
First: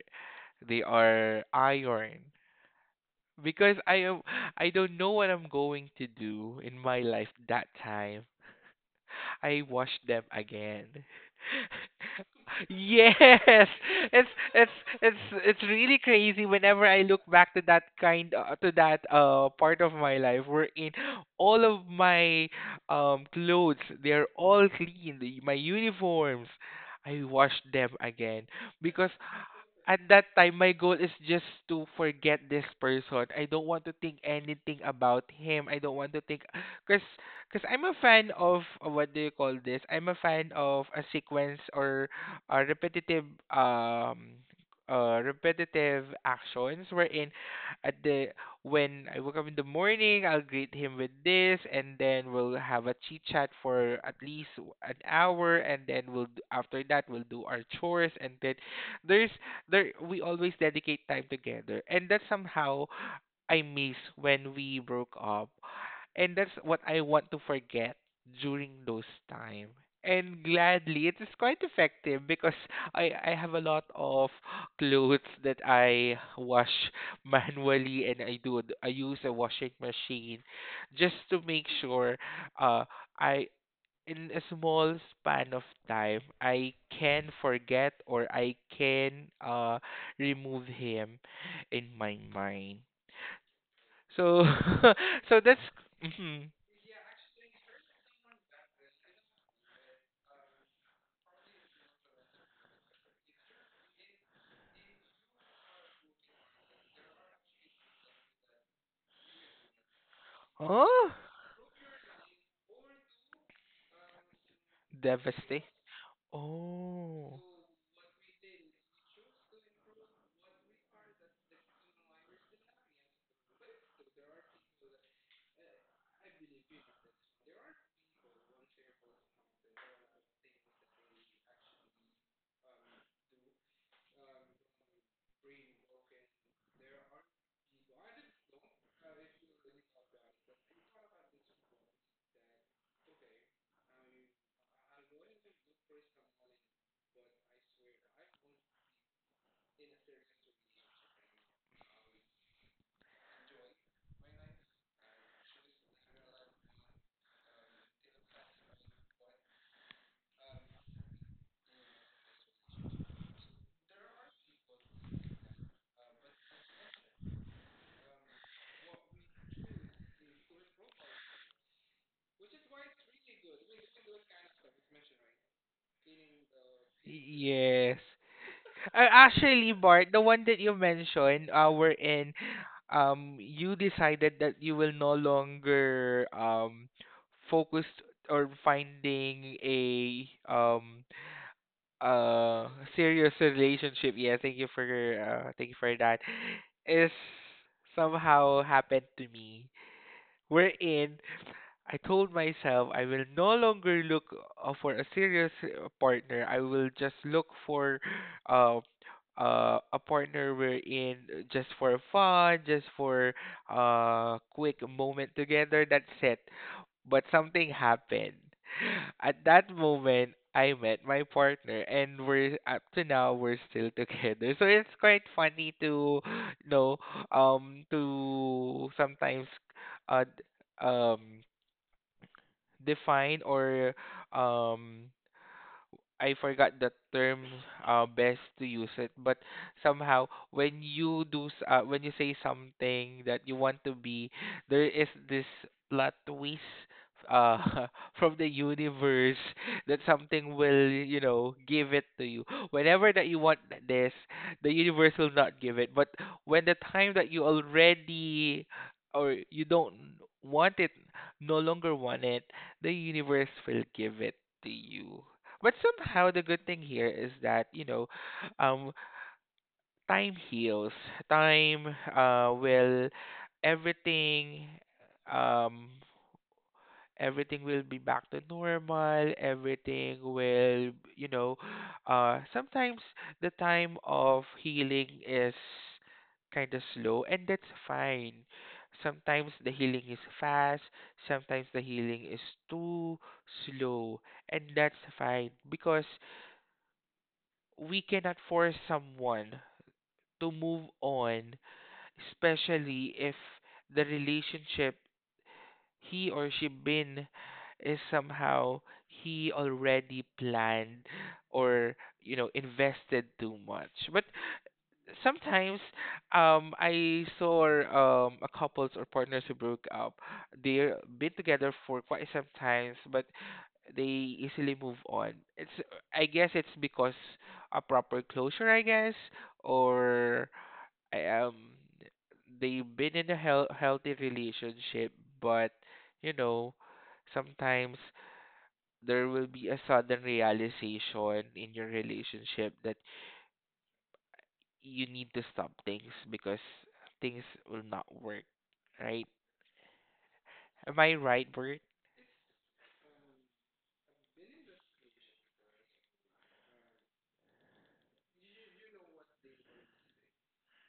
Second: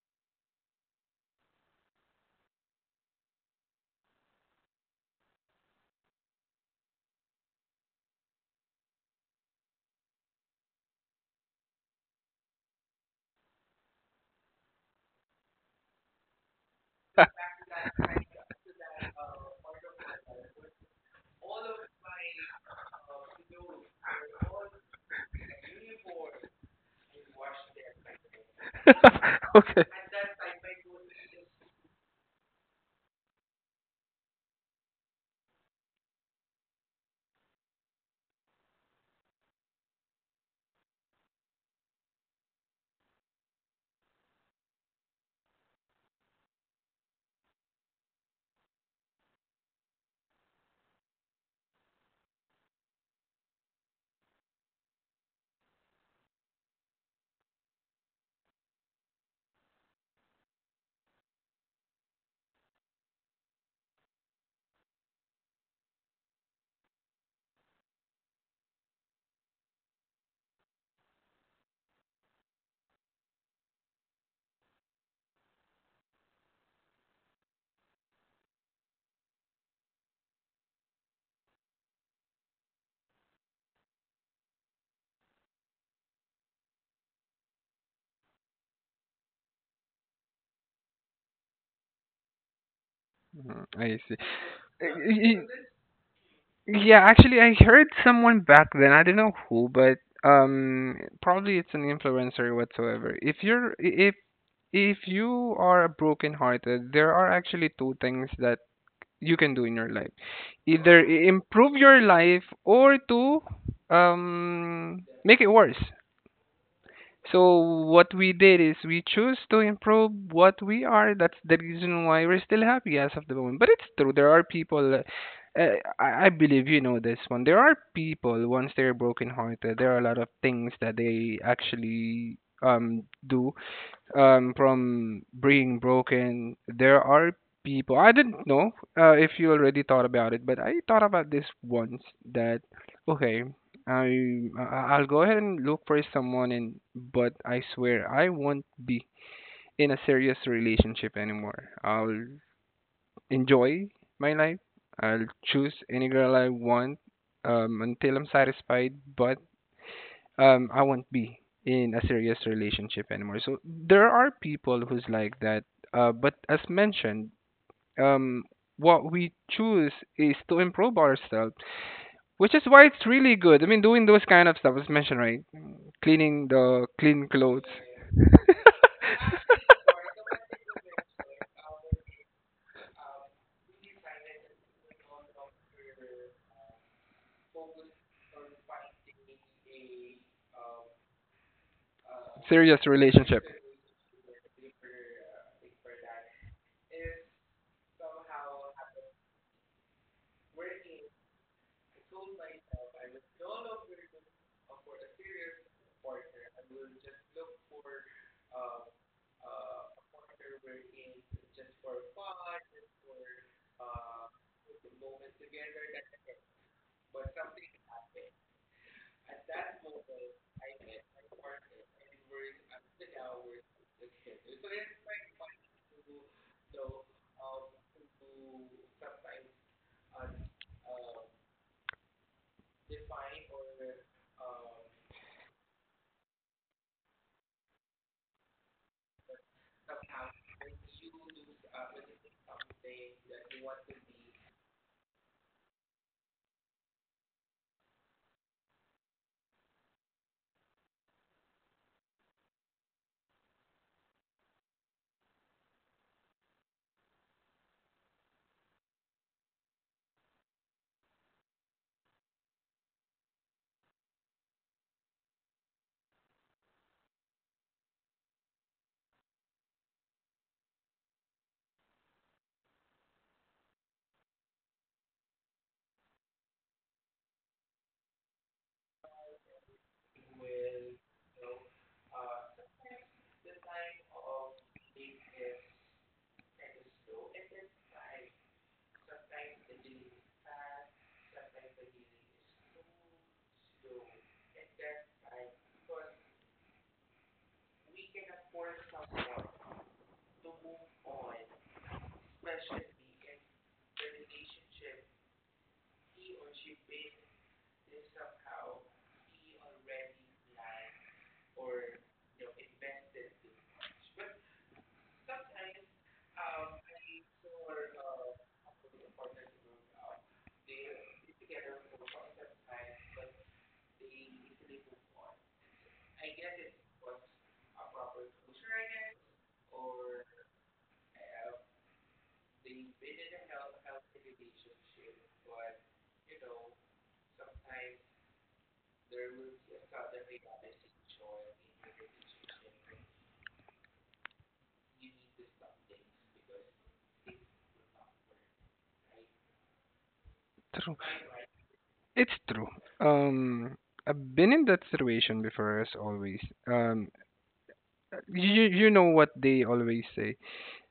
[SPEAKER 1] they are iron. Because I am, I don't know what I'm going to do in my life that time, I watched them again. Yes, it's it's really crazy whenever I look back to that kind to that part of my life wherein all of my clothes they're all clean, my uniforms. I washed them again because
[SPEAKER 2] Okay.
[SPEAKER 1] at that time my goal is just to forget this person. I don't want to think anything about him. I don't want to think cuz cuz I'm a fan of what do you call this? I'm a fan of a sequence or a repetitive actions wherein at the when I wake up in the morning, I'll greet him with this, and then we'll have a chit chat for at least an hour, and then after that we'll do our chores, and then there's there we always dedicate time together, and that's somehow I miss when we broke up, and that's what I want to forget during those time. And gladly it is quite effective because I have a lot of clothes that I wash manually, and I use a washing machine just to make sure, uh I in a small span of time I can forget, or I can remove him in my mind.
[SPEAKER 2] Mm, I
[SPEAKER 1] So
[SPEAKER 2] see.
[SPEAKER 1] so that's hmm
[SPEAKER 2] Yeah, actually, I heard someone back then. I don't know who, but probably it's an influencer or whatsoever. If you are broken-hearted, there are actually two things that you can do in your life. Either
[SPEAKER 1] oh,
[SPEAKER 2] improve your life or to make it
[SPEAKER 1] devastating.
[SPEAKER 2] worse.
[SPEAKER 1] Oh,
[SPEAKER 2] So what we did is we choose to improve what we are. That's the reason why we're still happy as of the moment. But it's true. There are people. I believe you know this one. There are people once they're brokenhearted. There are a lot of things that they actually do from being broken, there are people. I didn't know if you already thought about it, but I thought about this once that okay, I'll go ahead and look for someone, and but I swear I won't be in a serious relationship anymore. I'll enjoy my life. I'll choose any girl I want until I'm satisfied, but I won't be in a serious relationship anymore. So there are people who's like that. But as mentioned, um, what we choose is to improve ourselves, which is why it's really good. I mean, doing those kind of stuff, as mentioned, right? Cleaning the clean clothes.
[SPEAKER 1] yes. Actually, Bart, the one that you mentioned, wherein you decided that you will no longer focus or finding a uh
[SPEAKER 2] Serious
[SPEAKER 1] serious
[SPEAKER 2] relationship.
[SPEAKER 1] relationship, yeah. Thank you for thank you for that, is somehow happened to me. We're in. I told myself I will no longer look for a serious partner. I will just look for uh, a partner wherein just for fun, just for a quick moment together. That's it. But something happened. At that moment, I met my partner, and we're up to now we're still together. So it's quite funny to you know to sometimes uh d- um define or um I forgot the term best to use it, but somehow when you when you say something that you want to be, there is this plot twist uh from the universe that something will, you know, give it to you whenever that you want this the universe will not give it. But when the time that you already, or you don't want it, no longer want it, the universe will give it to you. But somehow the good thing here is that, you know, um time heals. Time will everything um Everything will be back to normal. Everything will, you know, sometimes the time of healing is kind of slow, and that's fine. Sometimes the healing is fast, sometimes the healing is too slow, and that's fine because we cannot force someone to move on, especially if the relationship he or she been is somehow he already planned, or, you know, invested too much. But sometimes I saw a couples or partners who broke up. They're been together for quite some times, but they easily move on. It's, I guess it's because a proper closure, I guess, or I, um they've been in a healthy relationship, but, you know, sometimes there will be a sudden realization in your relationship that you need to stop things because things will not work, right?
[SPEAKER 2] True.
[SPEAKER 1] Am I right, Bert?
[SPEAKER 2] It's true. Um, I've been in that situation before, as always. Um, you know what they always say,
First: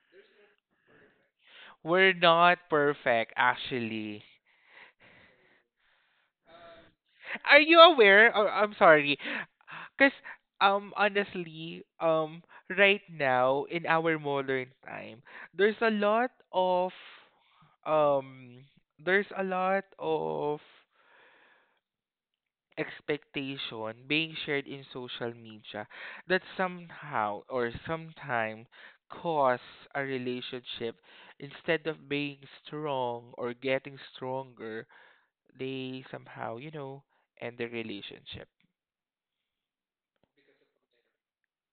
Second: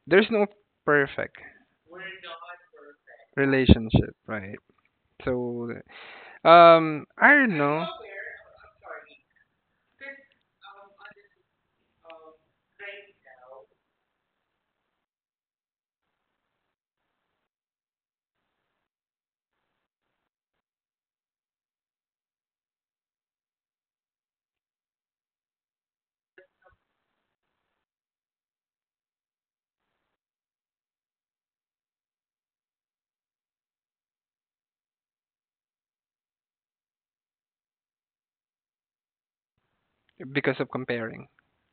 [SPEAKER 2] there's no perfect
[SPEAKER 1] We're not perfect,
[SPEAKER 2] relationship,
[SPEAKER 1] actually.
[SPEAKER 2] right? So, I don't
[SPEAKER 1] Are you
[SPEAKER 2] know.
[SPEAKER 1] aware? Oh, I'm sorry. Because, honestly, right now, in our modern time, there's a lot of, um, there's a lot of expectation being shared in social media that somehow or sometime cause a relationship, instead of being strong or getting stronger, they somehow, you know, end the relationship.
[SPEAKER 2] Because of comparing,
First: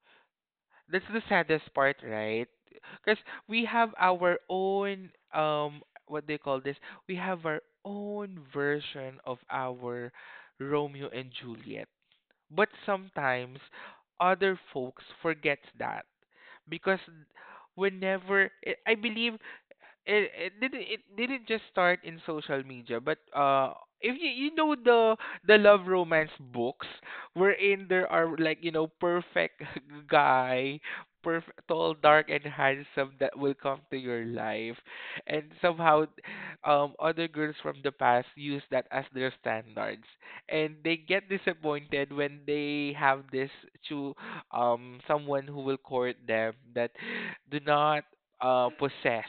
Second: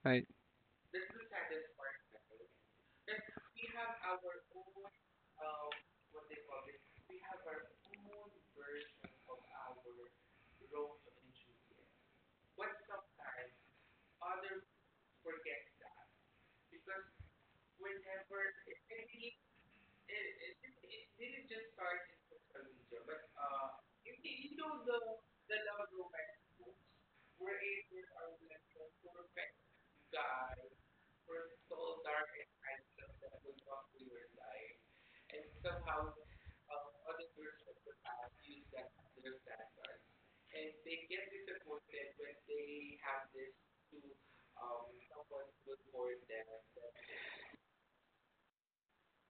[SPEAKER 2] right?
[SPEAKER 1] That's the saddest part, right? Because we have our own, what they call this, we have our own version of our Romeo and Juliet. But sometimes other folks forgets that because whenever I believe it didn't, it didn't just start in social media, but if you, you know, the love romance books wherein there are, like, you know, perfect guy, perfect tall, dark and handsome that will come to your life, and somehow other girls from the past use that as their standards, and they get disappointed when they have this to someone who will court them that do not possess,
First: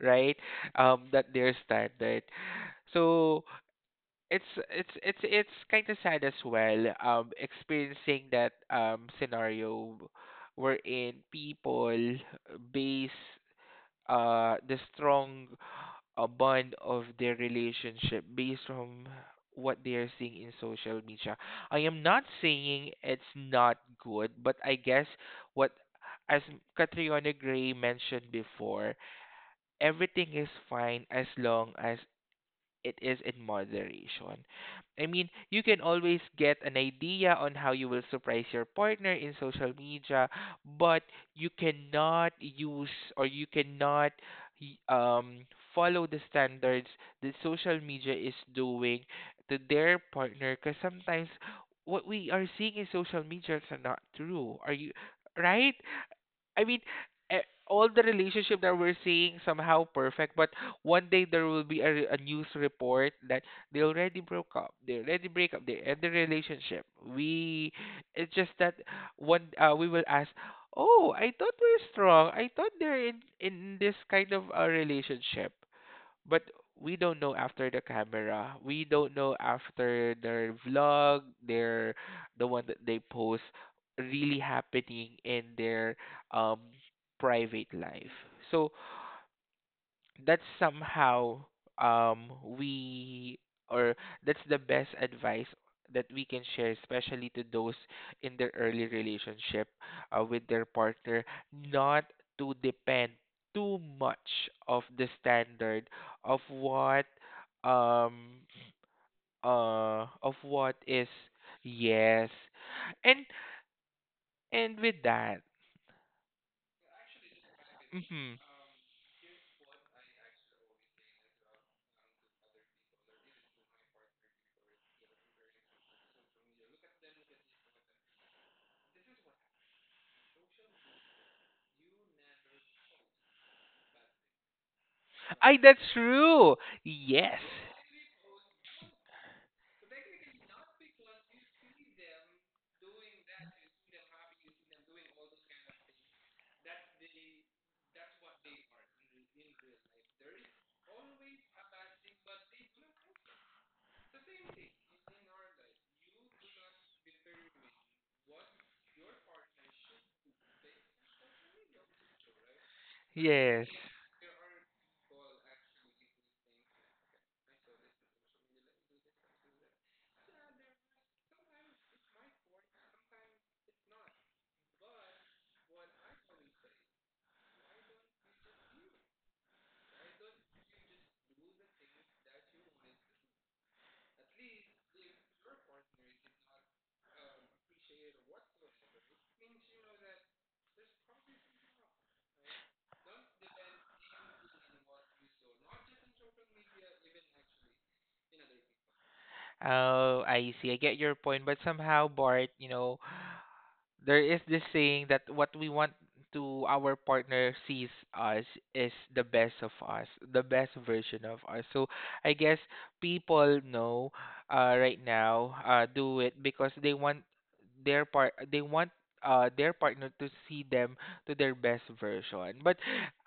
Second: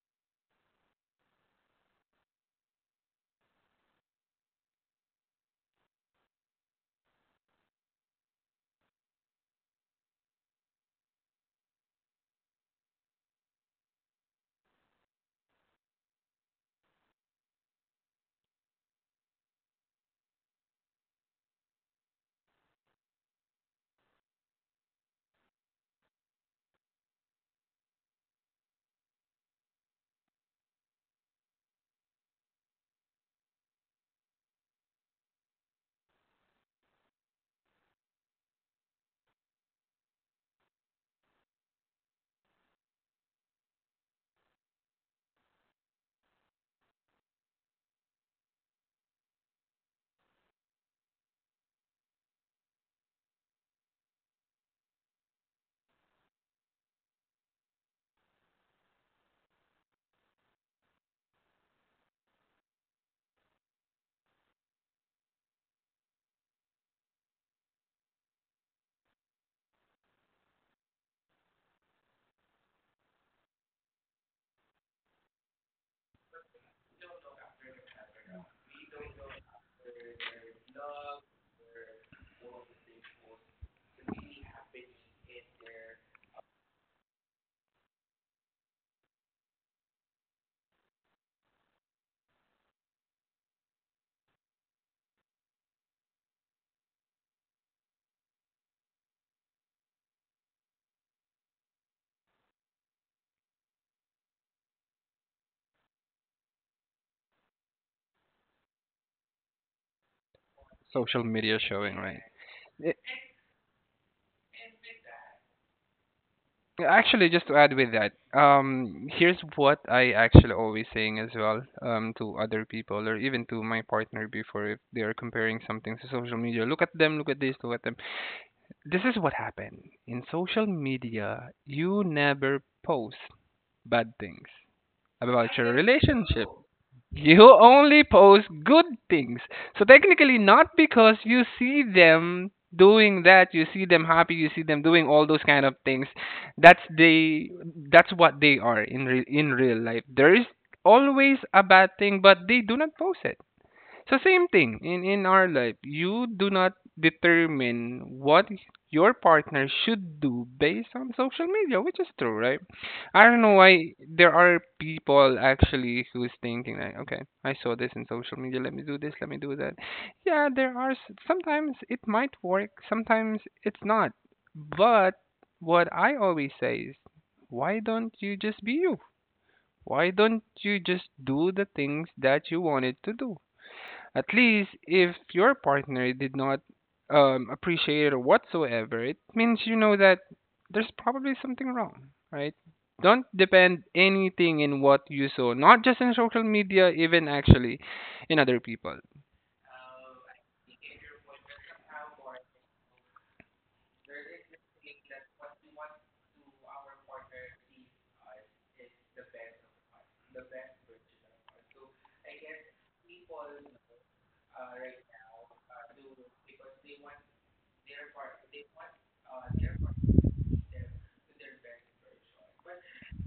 [SPEAKER 1] right? That they're standard. So it's kind of sad as well. Experiencing that scenario wherein people base the strong bond of their relationship based from what they are seeing in social media. I am not saying it's not good, but I guess what, as Catriona Gray mentioned before, everything is fine as long as it is in moderation. I mean, you can always get an idea on how you will surprise your partner in social media, but you cannot use, or you cannot y- um follow the standards that social media is doing to their partner, because sometimes what we are seeing in social media is not true. Are you right? I mean, eh, all the relationship that we're seeing somehow perfect, but one day there will be a, a news report that they already broke up. They already break up. They end the relationship. We, it's just that one. We will ask, oh, I thought we're strong. I thought they're in this kind of a relationship, but we don't know after the camera. We don't know after their vlog, their the one that they post really happening in their um private life. So that's somehow we or that's the best advice that we can share, especially to those in their early relationship with their partner, not to depend too much of the standard of what um of what is
[SPEAKER 2] Social media showing, right?
[SPEAKER 1] yes.
[SPEAKER 2] Eh,
[SPEAKER 1] and and with that,
[SPEAKER 2] Actually, just to add with that,
[SPEAKER 1] mhm.
[SPEAKER 2] here's what I actually always saying as well, to other people or even to my partner before if they are comparing something to social media. Look at them, look at this, look at them. This is what happened in social media. You never post bad things about
[SPEAKER 1] I
[SPEAKER 2] your
[SPEAKER 1] that's
[SPEAKER 2] relationship.
[SPEAKER 1] true. Yes,
[SPEAKER 2] You only post good things. So technically, not because you see them doing that, you see them happy, you see them doing all those kind of things. That's they. That's what they are in in real life. There is always a bad thing, but they do not post it. So same thing in our life. You do not determine what your partner should do based on social media, which is true, right? I don't know
[SPEAKER 1] yes.
[SPEAKER 2] why there are people actually who's thinking like, okay, I saw this in social media, let me do this, let me do that. Yeah, there are sometimes it might work, sometimes it's not. But what I always say is, why don't you just be you? Why don't you just do the things that you wanted to do? At least if your partner did not appreciate it whatsoever, it means you know that there's probably something wrong, right? Don't depend anything in what you saw, not just in social media, even actually in other people.
[SPEAKER 1] Oh, I see. I get your point, but somehow, Bart, you know, there is this saying that what we want to our partner sees us is the best of us, the best version of us. So I guess people know, right now, do it because they want their part they want their partner to see them to their best version. But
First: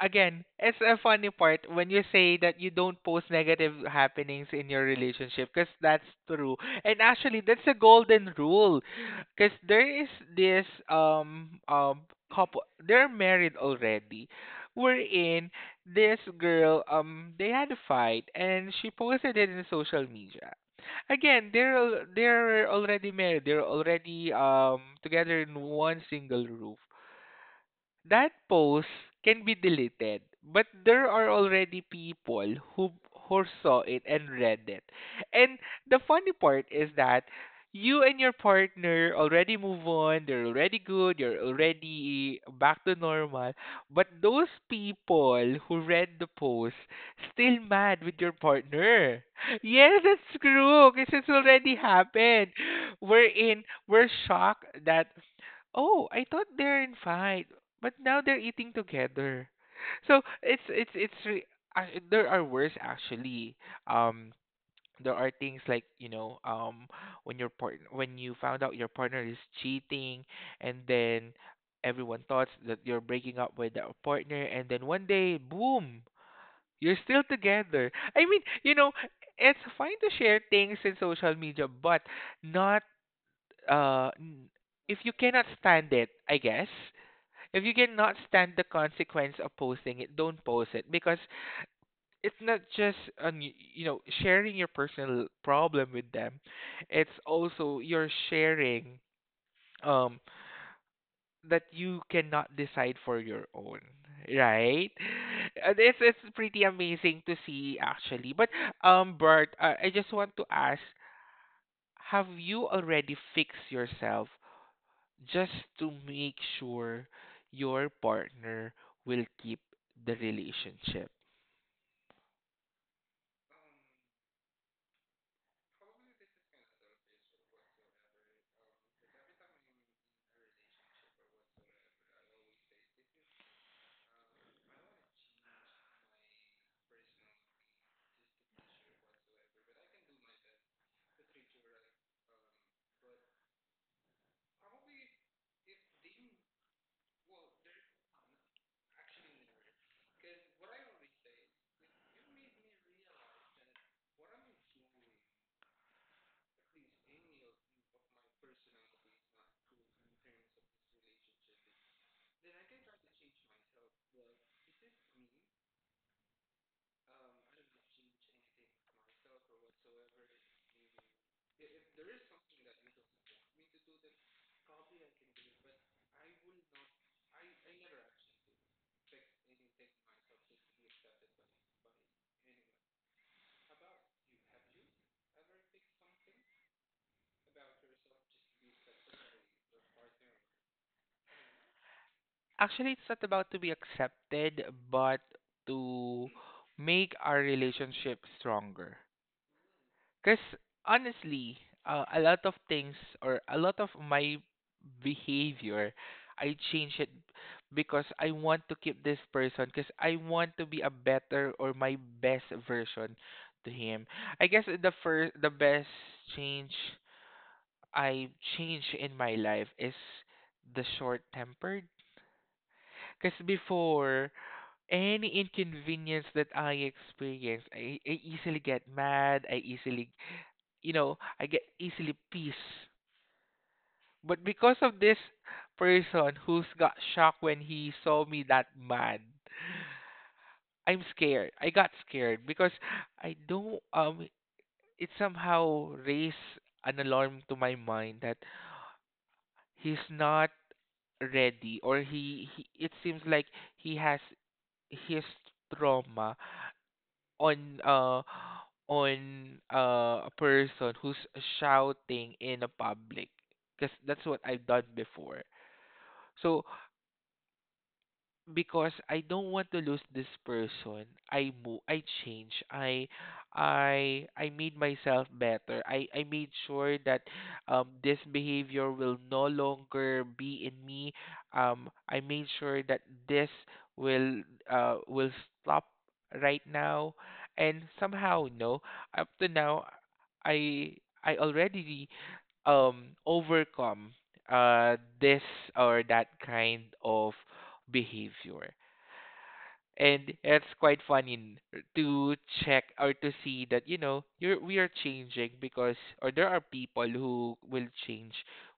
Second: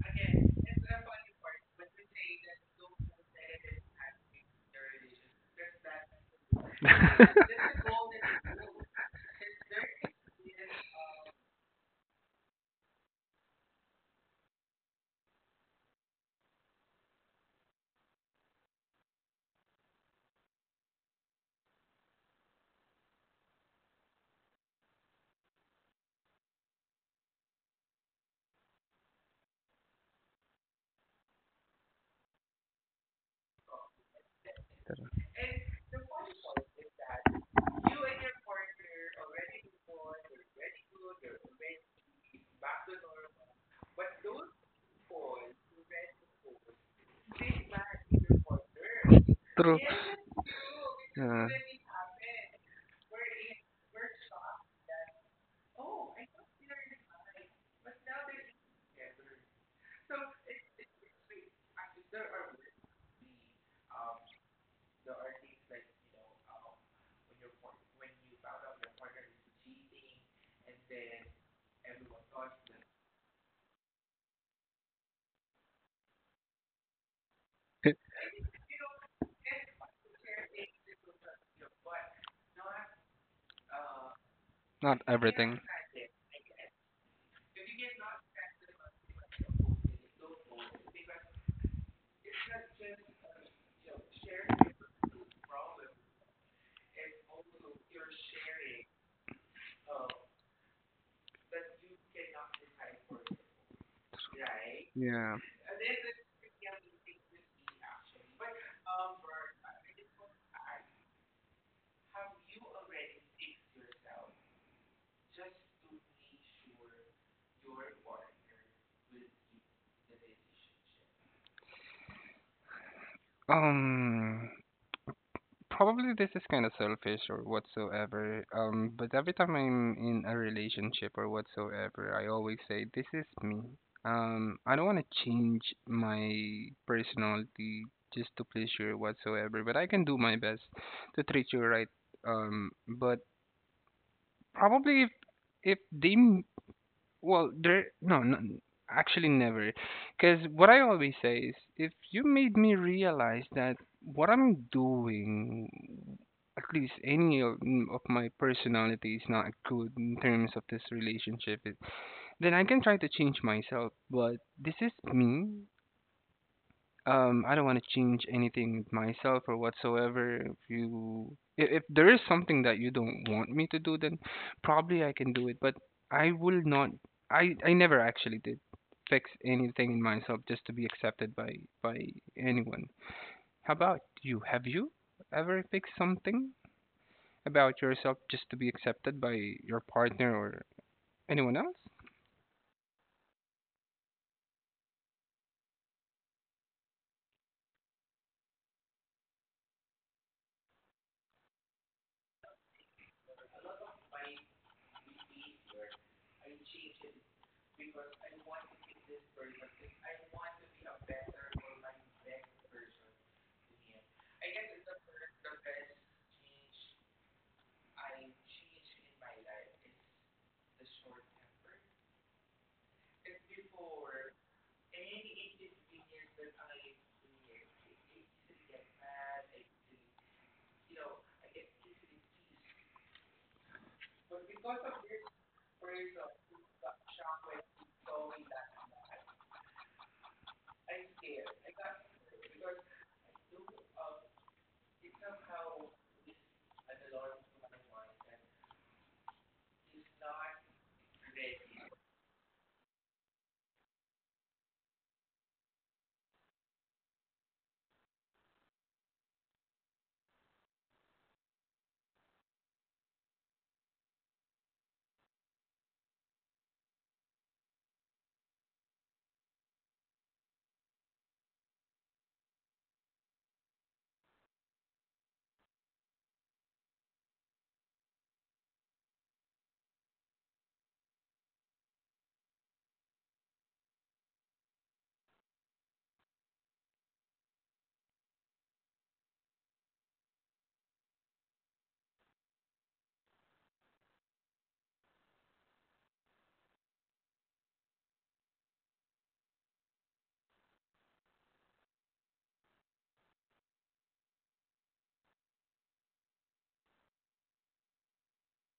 [SPEAKER 1] again, it's a funny part when you say that you don't post negative happenings in your relationship, because that's true. And actually, that's a golden rule because there is this couple, they're married already. Wherein this girl, they had a fight and she posted it in social media. Again, they're already married. They're already together in one single roof. That post can be deleted, but there are already people who saw it and read it. And the funny part is that you and your partner already move on, they're already good, you're already back to normal, but those people who read the post still mad with your partner.
[SPEAKER 2] True.
[SPEAKER 1] Yes, that's true, because it's
[SPEAKER 2] Yeah.
[SPEAKER 1] already happened. We're in, we're shocked that, oh, I thought they're in fight, but now they're eating together. So there are worse actually. Um, there are things like, you know, when your part when you found out your partner is cheating, and then everyone thought that you're breaking up with that partner, and then one day, boom, you're still together. I mean, you know, it's fine to share things in social media, but not uh, n- if
[SPEAKER 2] Not
[SPEAKER 1] you cannot
[SPEAKER 2] everything.
[SPEAKER 1] stand it, I guess, if you cannot stand the consequence of posting it, don't post it, because it's not just on you know, sharing your personal problem with them. It's also you're sharing um that you cannot decide for your own, right?
[SPEAKER 2] Yeah.
[SPEAKER 1] And it's pretty amazing to see actually. But Bert, I just want to ask, have you already fixed yourself just to make sure your partner will keep the relationship.
[SPEAKER 2] Um. Probably this is kind of selfish or whatsoever. But every time I'm in a relationship or whatsoever, I always say, "This is me." I don't want to change my personality just to please you or whatsoever, but I can do my best to treat you right. But probably if they m- well, there, no, no, actually never. Because what I always say is, if you made me realize that what I'm doing, at least any of, of my personality is not good in terms of this relationship, then I can try to change myself. But this is me. I don't want to change anything with myself or whatsoever. If you if there is something that you don't want me to do, then probably I can do it. But I will not. I never actually did fix anything in myself just to be accepted by anyone. How about you? Have you ever fixed something about yourself just to be accepted by your partner or anyone else?
[SPEAKER 1] Actually, it's not about to be accepted, but to make our relationship stronger. Because honestly, a lot of things or a lot of my behavior, I change it because I want to keep this person, because I want to be a better or my best version to him. I guess the first, the best change I changed in my life is the short tempered. Because before, any inconvenience that I experience, I easily get mad. I easily, you know, I get easily pissed. But because of this person who's got shocked when he saw me that mad, I'm scared. I got scared because I don't, it somehow raised an alarm to my mind that he's not ready, or he, it seems like he has his trauma on uh a person who's shouting in a public, because that's what I've done before. So because I don't want to lose this person, I change. I made myself better. I made sure that this behavior will no longer be in me. I made sure that this will will stop right now, and somehow no, up to now I already overcome this or that kind of behavior. And it's quite funny to check or to see that you know you're we are changing, because or there are people who will change,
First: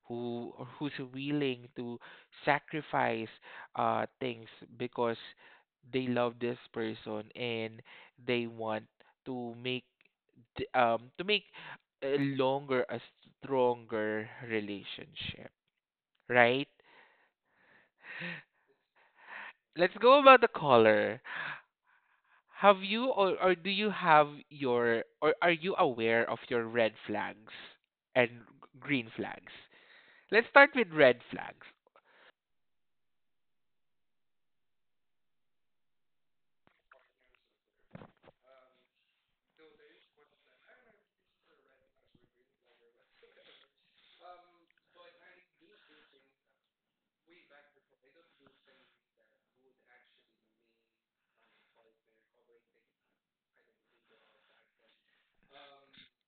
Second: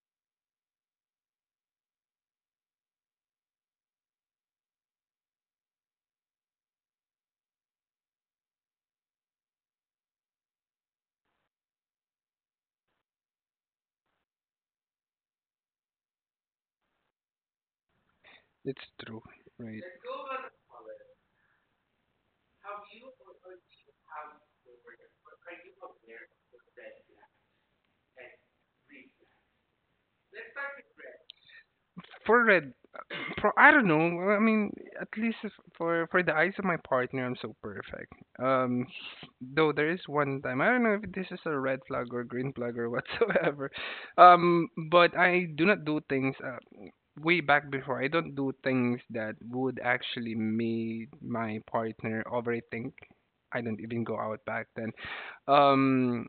[SPEAKER 1] who or who's willing to sacrifice things because they love this person, and they want to make to make a longer, a stronger relationship, right?
[SPEAKER 2] It's true, right?
[SPEAKER 1] Let's go about the caller. Have you or do you have your or are you aware of your red flags and green flags? Let's start with red flags.
[SPEAKER 2] For red, for I don't know. Well, I mean, at least for the eyes of my partner, I'm so perfect. Um, though there is one time I don't know if this is a red flag or green flag or whatsoever. But I do not do things. Way back before, I don't do things that would actually make my partner overthink. I don't even go out back then. Um,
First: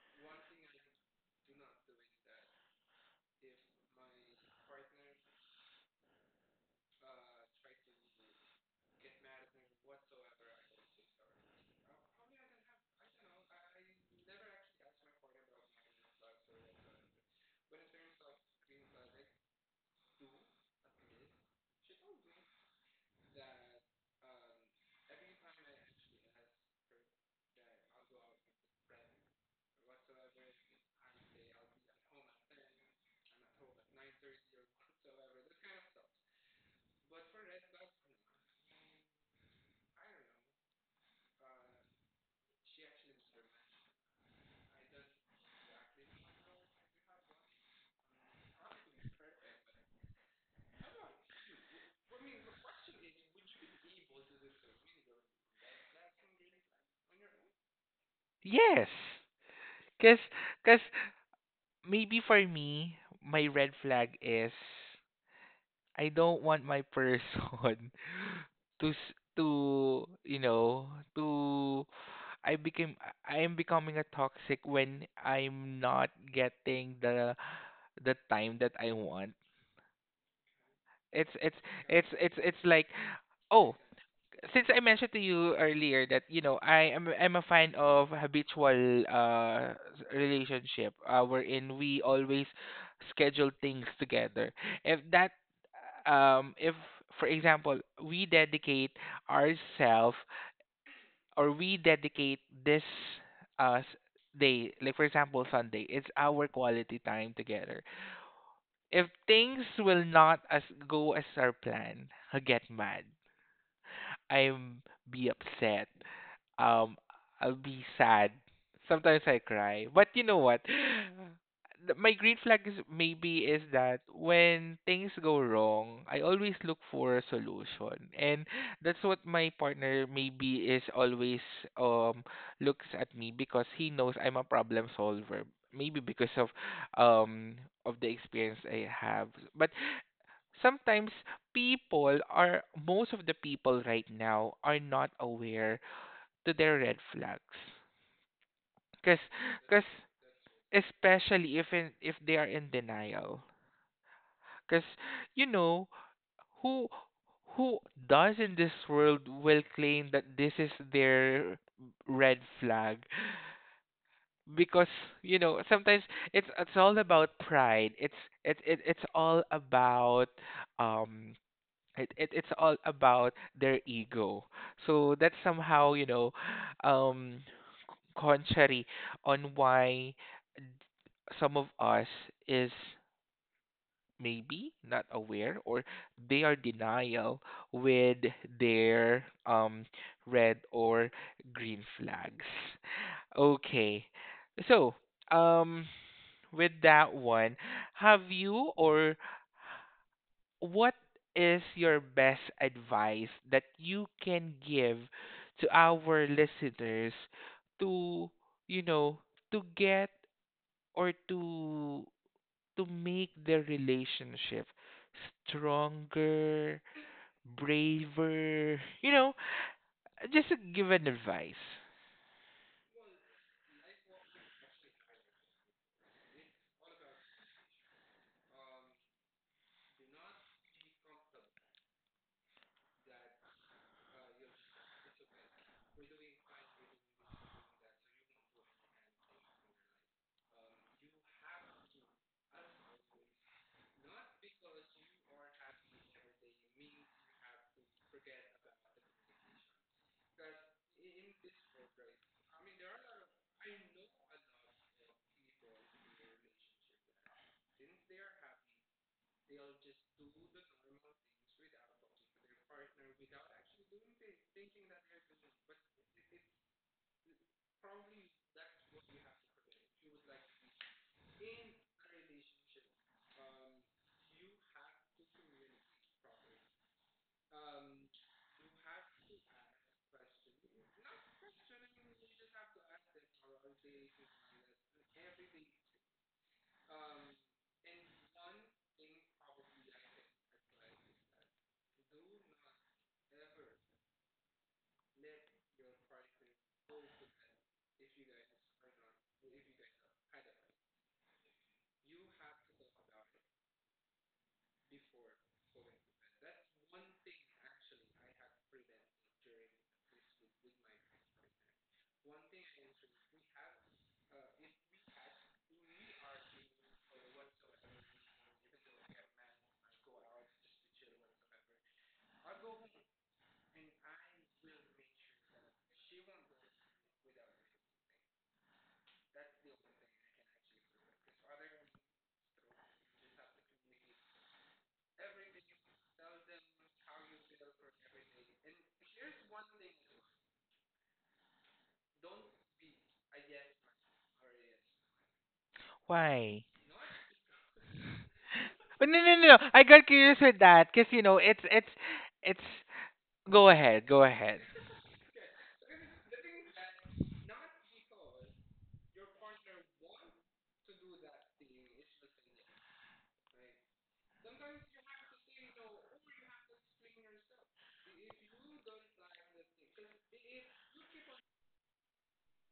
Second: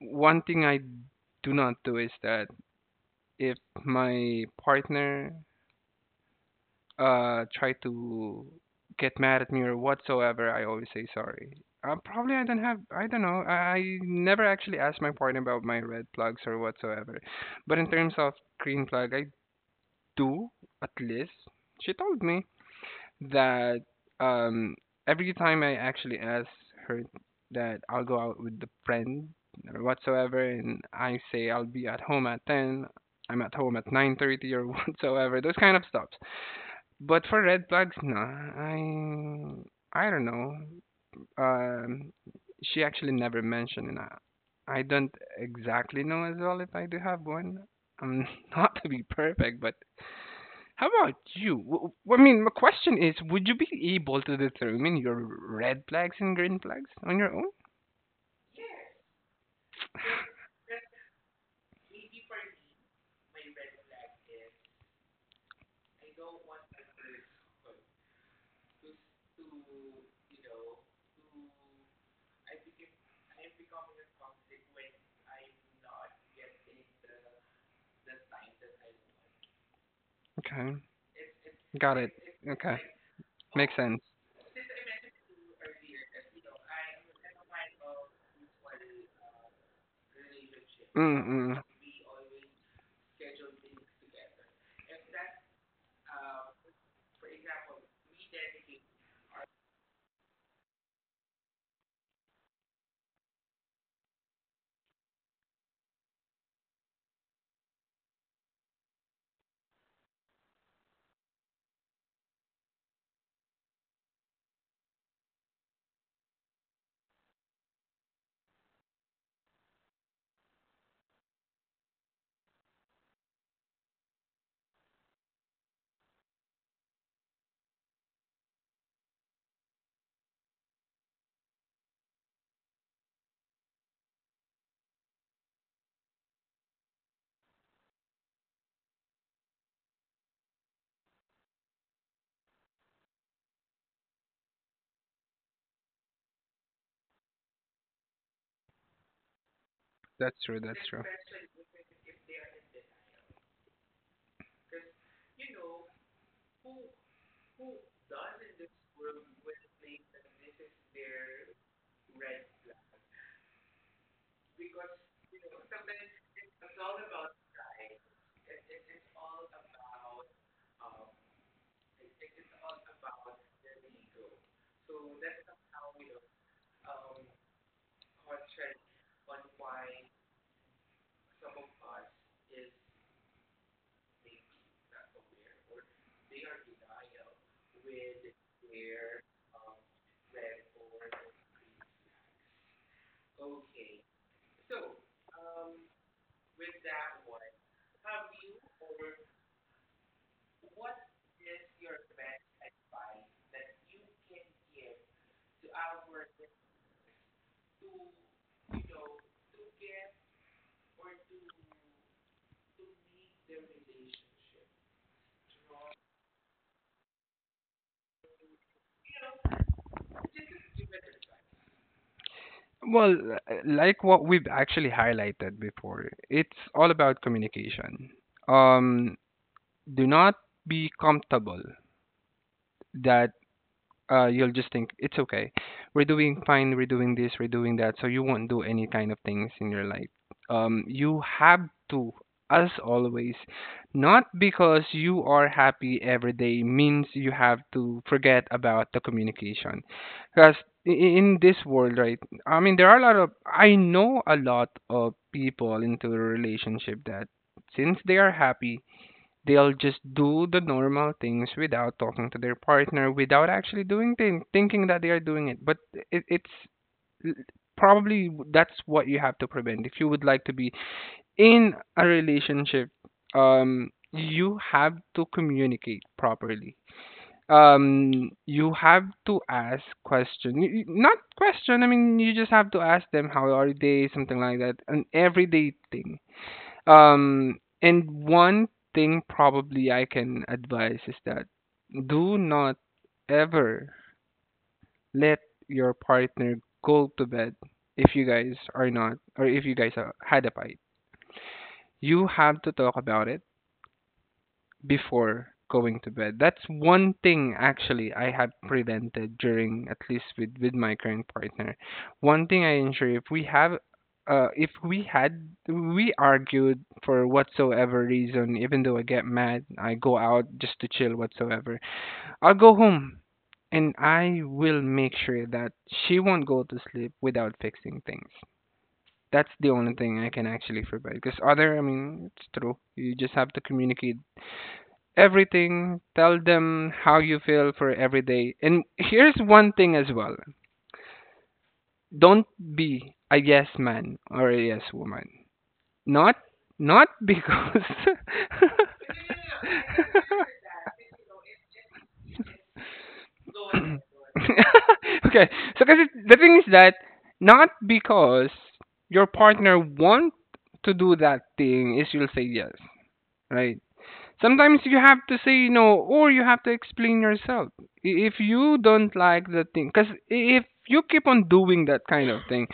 [SPEAKER 2] one thing I do not do is that if my partner try to get mad at me or whatsoever, I always say sorry. Probably I don't have. I don't know. I never actually asked my partner about my red plugs or whatsoever. But in terms of green plug, I do at least. She told me that um every time I actually ask her that I'll go out with the friend or whatsoever and I say I'll be at home at 10, I'm at home at 9:30 or whatsoever, those kind of stuff. But for red flags, no. I don't know. Um, she actually never mentioned, and I don't exactly know as well if I do have one. Um, not to be perfect, but how about you? I mean, my question is, would you be able to determine your red flags and green flags on your own?
[SPEAKER 1] Yes. Cause, cause maybe for me, my red flag is I don't want my person to to you know to I became, I am becoming a toxic when I'm not getting the time that I want.
[SPEAKER 2] Okay,
[SPEAKER 1] It's it's
[SPEAKER 2] got
[SPEAKER 1] it's
[SPEAKER 2] it.
[SPEAKER 1] it's it's
[SPEAKER 2] Okay,
[SPEAKER 1] like,
[SPEAKER 2] makes
[SPEAKER 1] oh,
[SPEAKER 2] sense.
[SPEAKER 1] since I mentioned to you earlier that you know I'm a fan of habitual relationship
[SPEAKER 2] Mm-mm.
[SPEAKER 1] wherein we always schedule things together. If that if, for example, we dedicate ourselves or we dedicate this uh s- day, like for example Sunday, it's our quality time together. If things will not as go as our plan, I get mad. I'm be upset. Um, I'll be sad. Sometimes I cry. But you know what? My green flag is maybe is that when things go wrong, I always look for a solution. And that's what my partner maybe is always um looks at me, because he knows I'm a problem solver. Maybe because um of the experience I have. But sometimes people are most of the people right now are not aware to their red flags, because because
[SPEAKER 2] That's true. That's true.
[SPEAKER 1] especially if in, if they are in denial, because you know, who who does in this world will claim that this is their red flag? Because you know sometimes it's all about pride, it's all about um it's all about their ego. So that's somehow, you know, um contrary on why some of us is maybe not aware, or they are denial with their red or green flags. Okay. So, um with that one, have you or what is your best advice that you can give to our listeners to you know to get or to make their relationship stronger, braver, you know, just to give an advice?
[SPEAKER 2] Well, like what we've actually highlighted before, it's all about communication. Um, do not be comfortable that you'll just think it's okay. We're doing fine. We're doing this. We're doing that. So you won't do any kind of things in your life. You have to, as always, not because you are happy every day means you have to forget about the communication. Because in this world, right? I mean, there are a lot of, I know a lot of people into a relationship that since they are happy they'll just do the normal things without talking to their partner, without actually doing things, thinking that they are doing it. But it's l- probably that's what you have to prevent if you would like to be in a relationship. You have to communicate properly. You have to ask question, not question. I mean, you just have to ask them how are they, something like that, an everyday thing, um, and one thing probably I can advise is that do not ever let your partner go to bed if you guys are not, or if you guys are, had a fight. You have to talk about it before going to bed. That's one thing actually I have prevented during at least with my current partner. One thing I ensure if we have if we had we argued for whatsoever reason, even though I get mad, I go out just to chill whatsoever. I'll go home and I will make sure that she won't go to sleep without fixing things. That's the only thing I can actually forbid. Because other, I mean, it's true. You just have to communicate everything. Tell them how you feel for every day. And here's one thing as well. Don't be a yes man or a yes woman. Not
[SPEAKER 1] Why?
[SPEAKER 2] not because
[SPEAKER 1] Oh, no no no no, I got curious with that because you know it's go ahead, go ahead.
[SPEAKER 2] okay. So cause the thing is that not because your partner want to do that thing is you'll say yes, right? Sometimes you have to say no or you have to explain yourself. If you don't like the thing, because if you keep on doing that kind of thing,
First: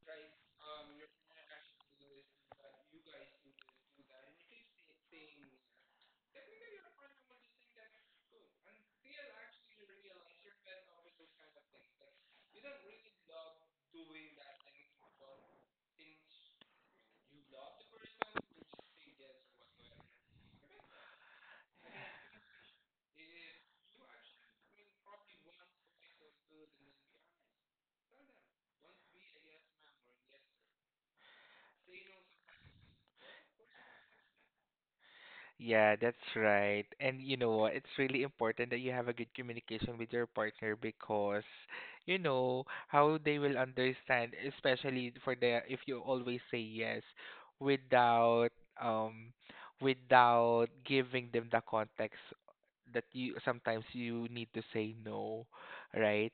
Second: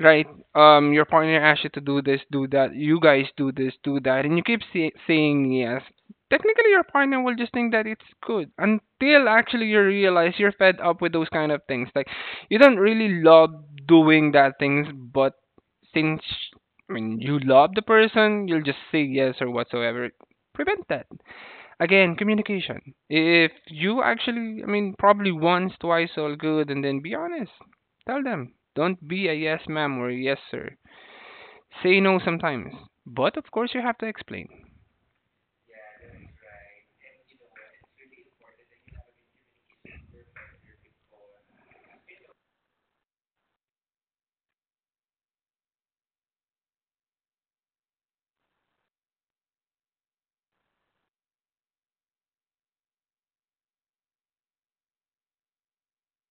[SPEAKER 2] right, your partner asks you to do this do that, you guys do this do that, and you keep saying yes, technically your partner will just think that it's good until actually you realize you're fed up with those kind of things, like you don't really love doing that things, but since I mean, you love the person, you'll just say yes or whatsoever. Prevent that. Again, communication. If you actually, I mean, probably once, twice, all good, and then be honest. Tell them. Don't be a yes, ma'am, or a yes, sir. Say no sometimes. But of course, you have to explain.
[SPEAKER 1] Yeah, that's right. And you know what? It's really important that you have a good communication with your partner, because you know how they will understand, especially for the, if you always say yes without um without giving them the context that you sometimes you need to say no, right?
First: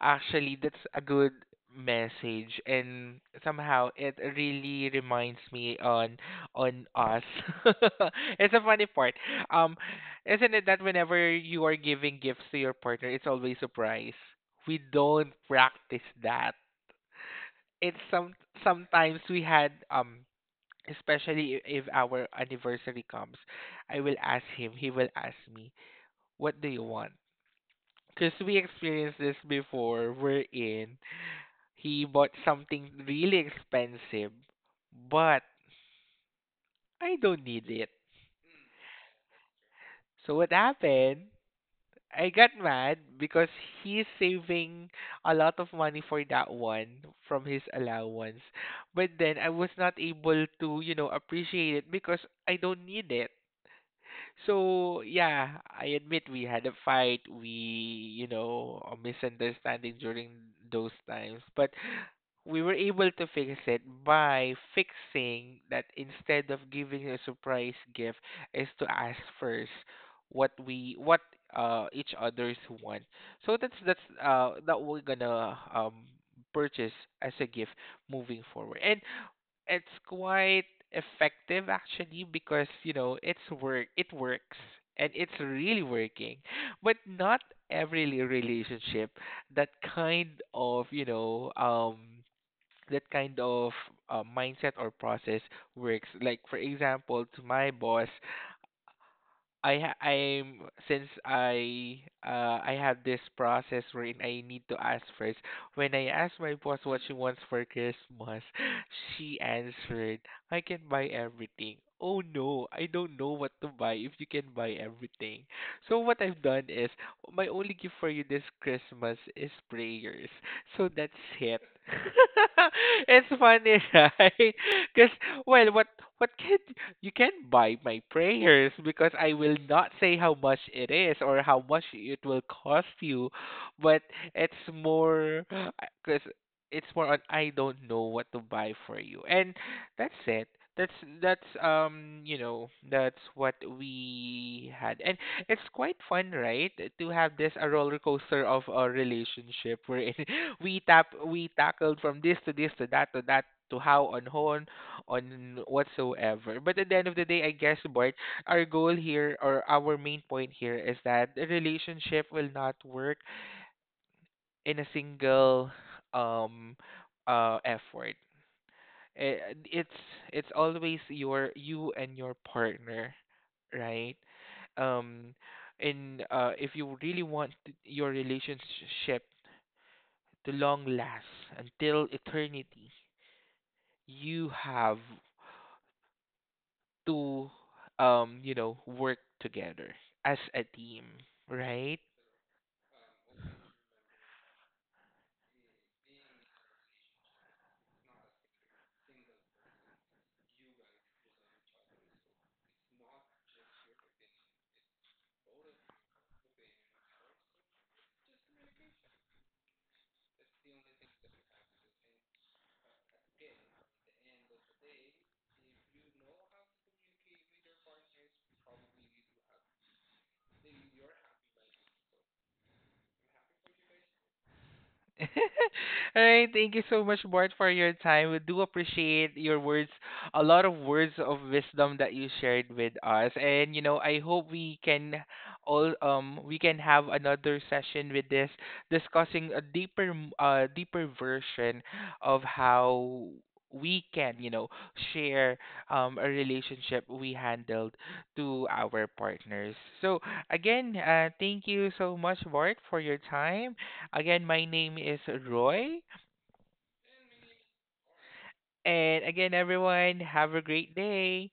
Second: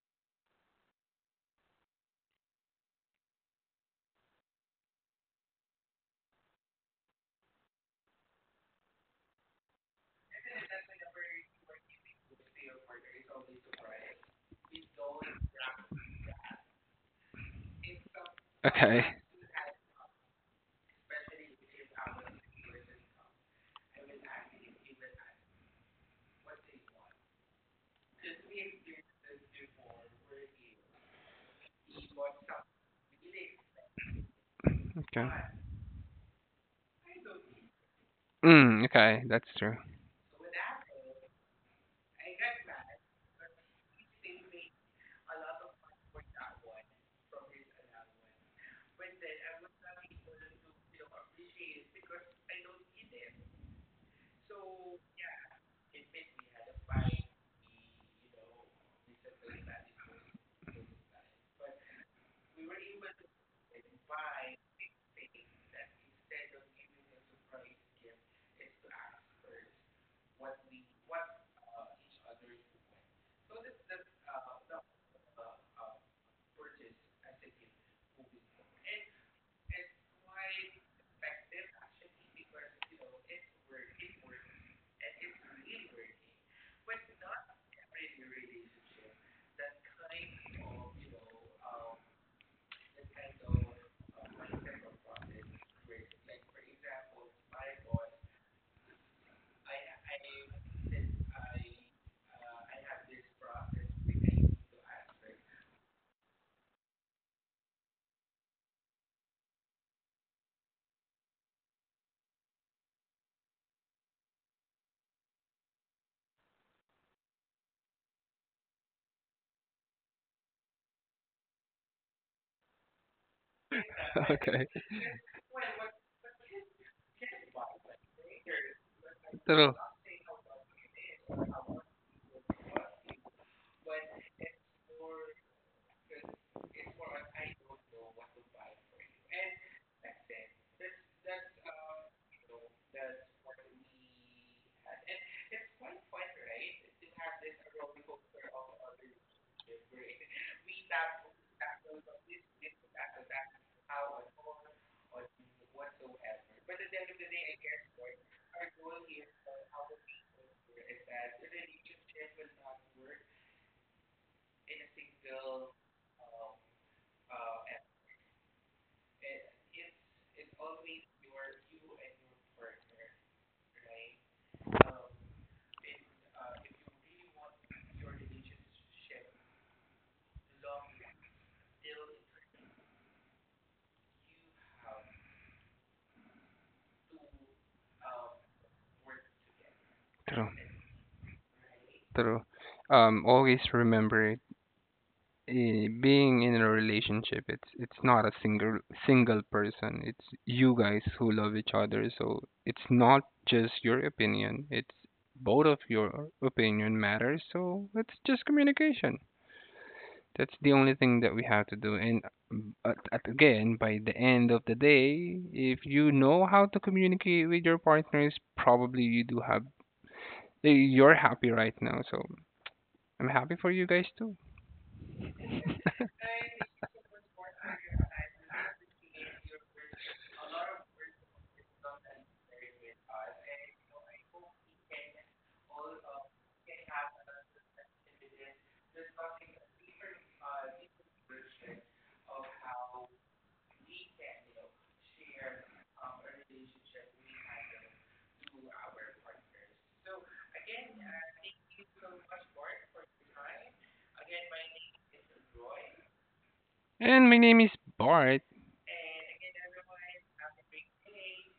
[SPEAKER 1] Actually, that's a good message, and somehow it really reminds me on us. It's a funny part. Um, isn't it that whenever you are giving gifts to your partner, it's always surprise. We don't practice that. It's some
[SPEAKER 2] Okay.
[SPEAKER 1] sometimes we had especially if our anniversary comes, I will ask him, he will ask me, what do you want? Because we experienced this before, we're in. He bought something really expensive,
[SPEAKER 2] Okay.
[SPEAKER 1] but I don't need it.
[SPEAKER 2] Mm, okay, that's true.
[SPEAKER 1] So what happened? I got mad because he's saving a lot of money for that one from his allowance. But then I was not able to, you know, appreciate it because I don't need it. So yeah, I admit we had a fight. We, you know, a misunderstanding during those times. But we were able to fix it by fixing that. Instead of giving a surprise gift is to ask first what we what each others want, so that's that we're gonna purchase as a gift moving forward. And it's quite effective actually, because you know it works, and it's really working. But not every relationship that kind of you know that kind of uh mindset or process works. Like for example, to my boss, I ha- I'm since I have this process wherein I need to ask first. When I asked my boss what she wants for Christmas, she answered, "I can buy everything." Oh no, I don't know what to buy if you can buy everything. So what I've done is my only gift for you this Christmas is prayers. So that's it. It's funny, right?
[SPEAKER 2] okay.
[SPEAKER 1] Because well, what can you can buy my prayers, because I will
[SPEAKER 2] True.
[SPEAKER 1] not say how much it is or how much it will cost you, but it's more because it's more on I don't know what to buy for you, and that's it. That's that's you know that's what we had, and it's quite fun, right? To have this a roller coaster of a relationship wherein we tackled from this to this to that to that, to how on horn on whatsoever. But at the end of the day, I guess, Bart, our goal here or our main point here is that the relationship will not work in a single um effort. Eh, It's it's always your you and your partner, right? Um, in if you really want your relationship to long last until eternity, you have to you know work together as
[SPEAKER 2] True.
[SPEAKER 1] a team, right?
[SPEAKER 2] True. Always remember it. Being in a relationship, it's not a single person, it's you guys who love each other, so it's not just your opinion, it's both of your opinion matters, so it's just communication. That's the only thing that we have to do. And at again, by the end of the day, if you know how to communicate with your partners, probably you do have, you're happy right now, so I'm happy for you guys too.
[SPEAKER 1] All right, thank you so much, Bart, for your time. We do appreciate your words, a lot of words of wisdom that you shared with us. And you know, I hope we can all we can have another session with this, discussing a deeper deeper version of how we can, you know, share a relationship we handled to our partners. So again, thank you so much, Bart, for your time. Again, my name is Roy.
[SPEAKER 2] And my name is Bart.
[SPEAKER 1] And again, everyone, have a great day.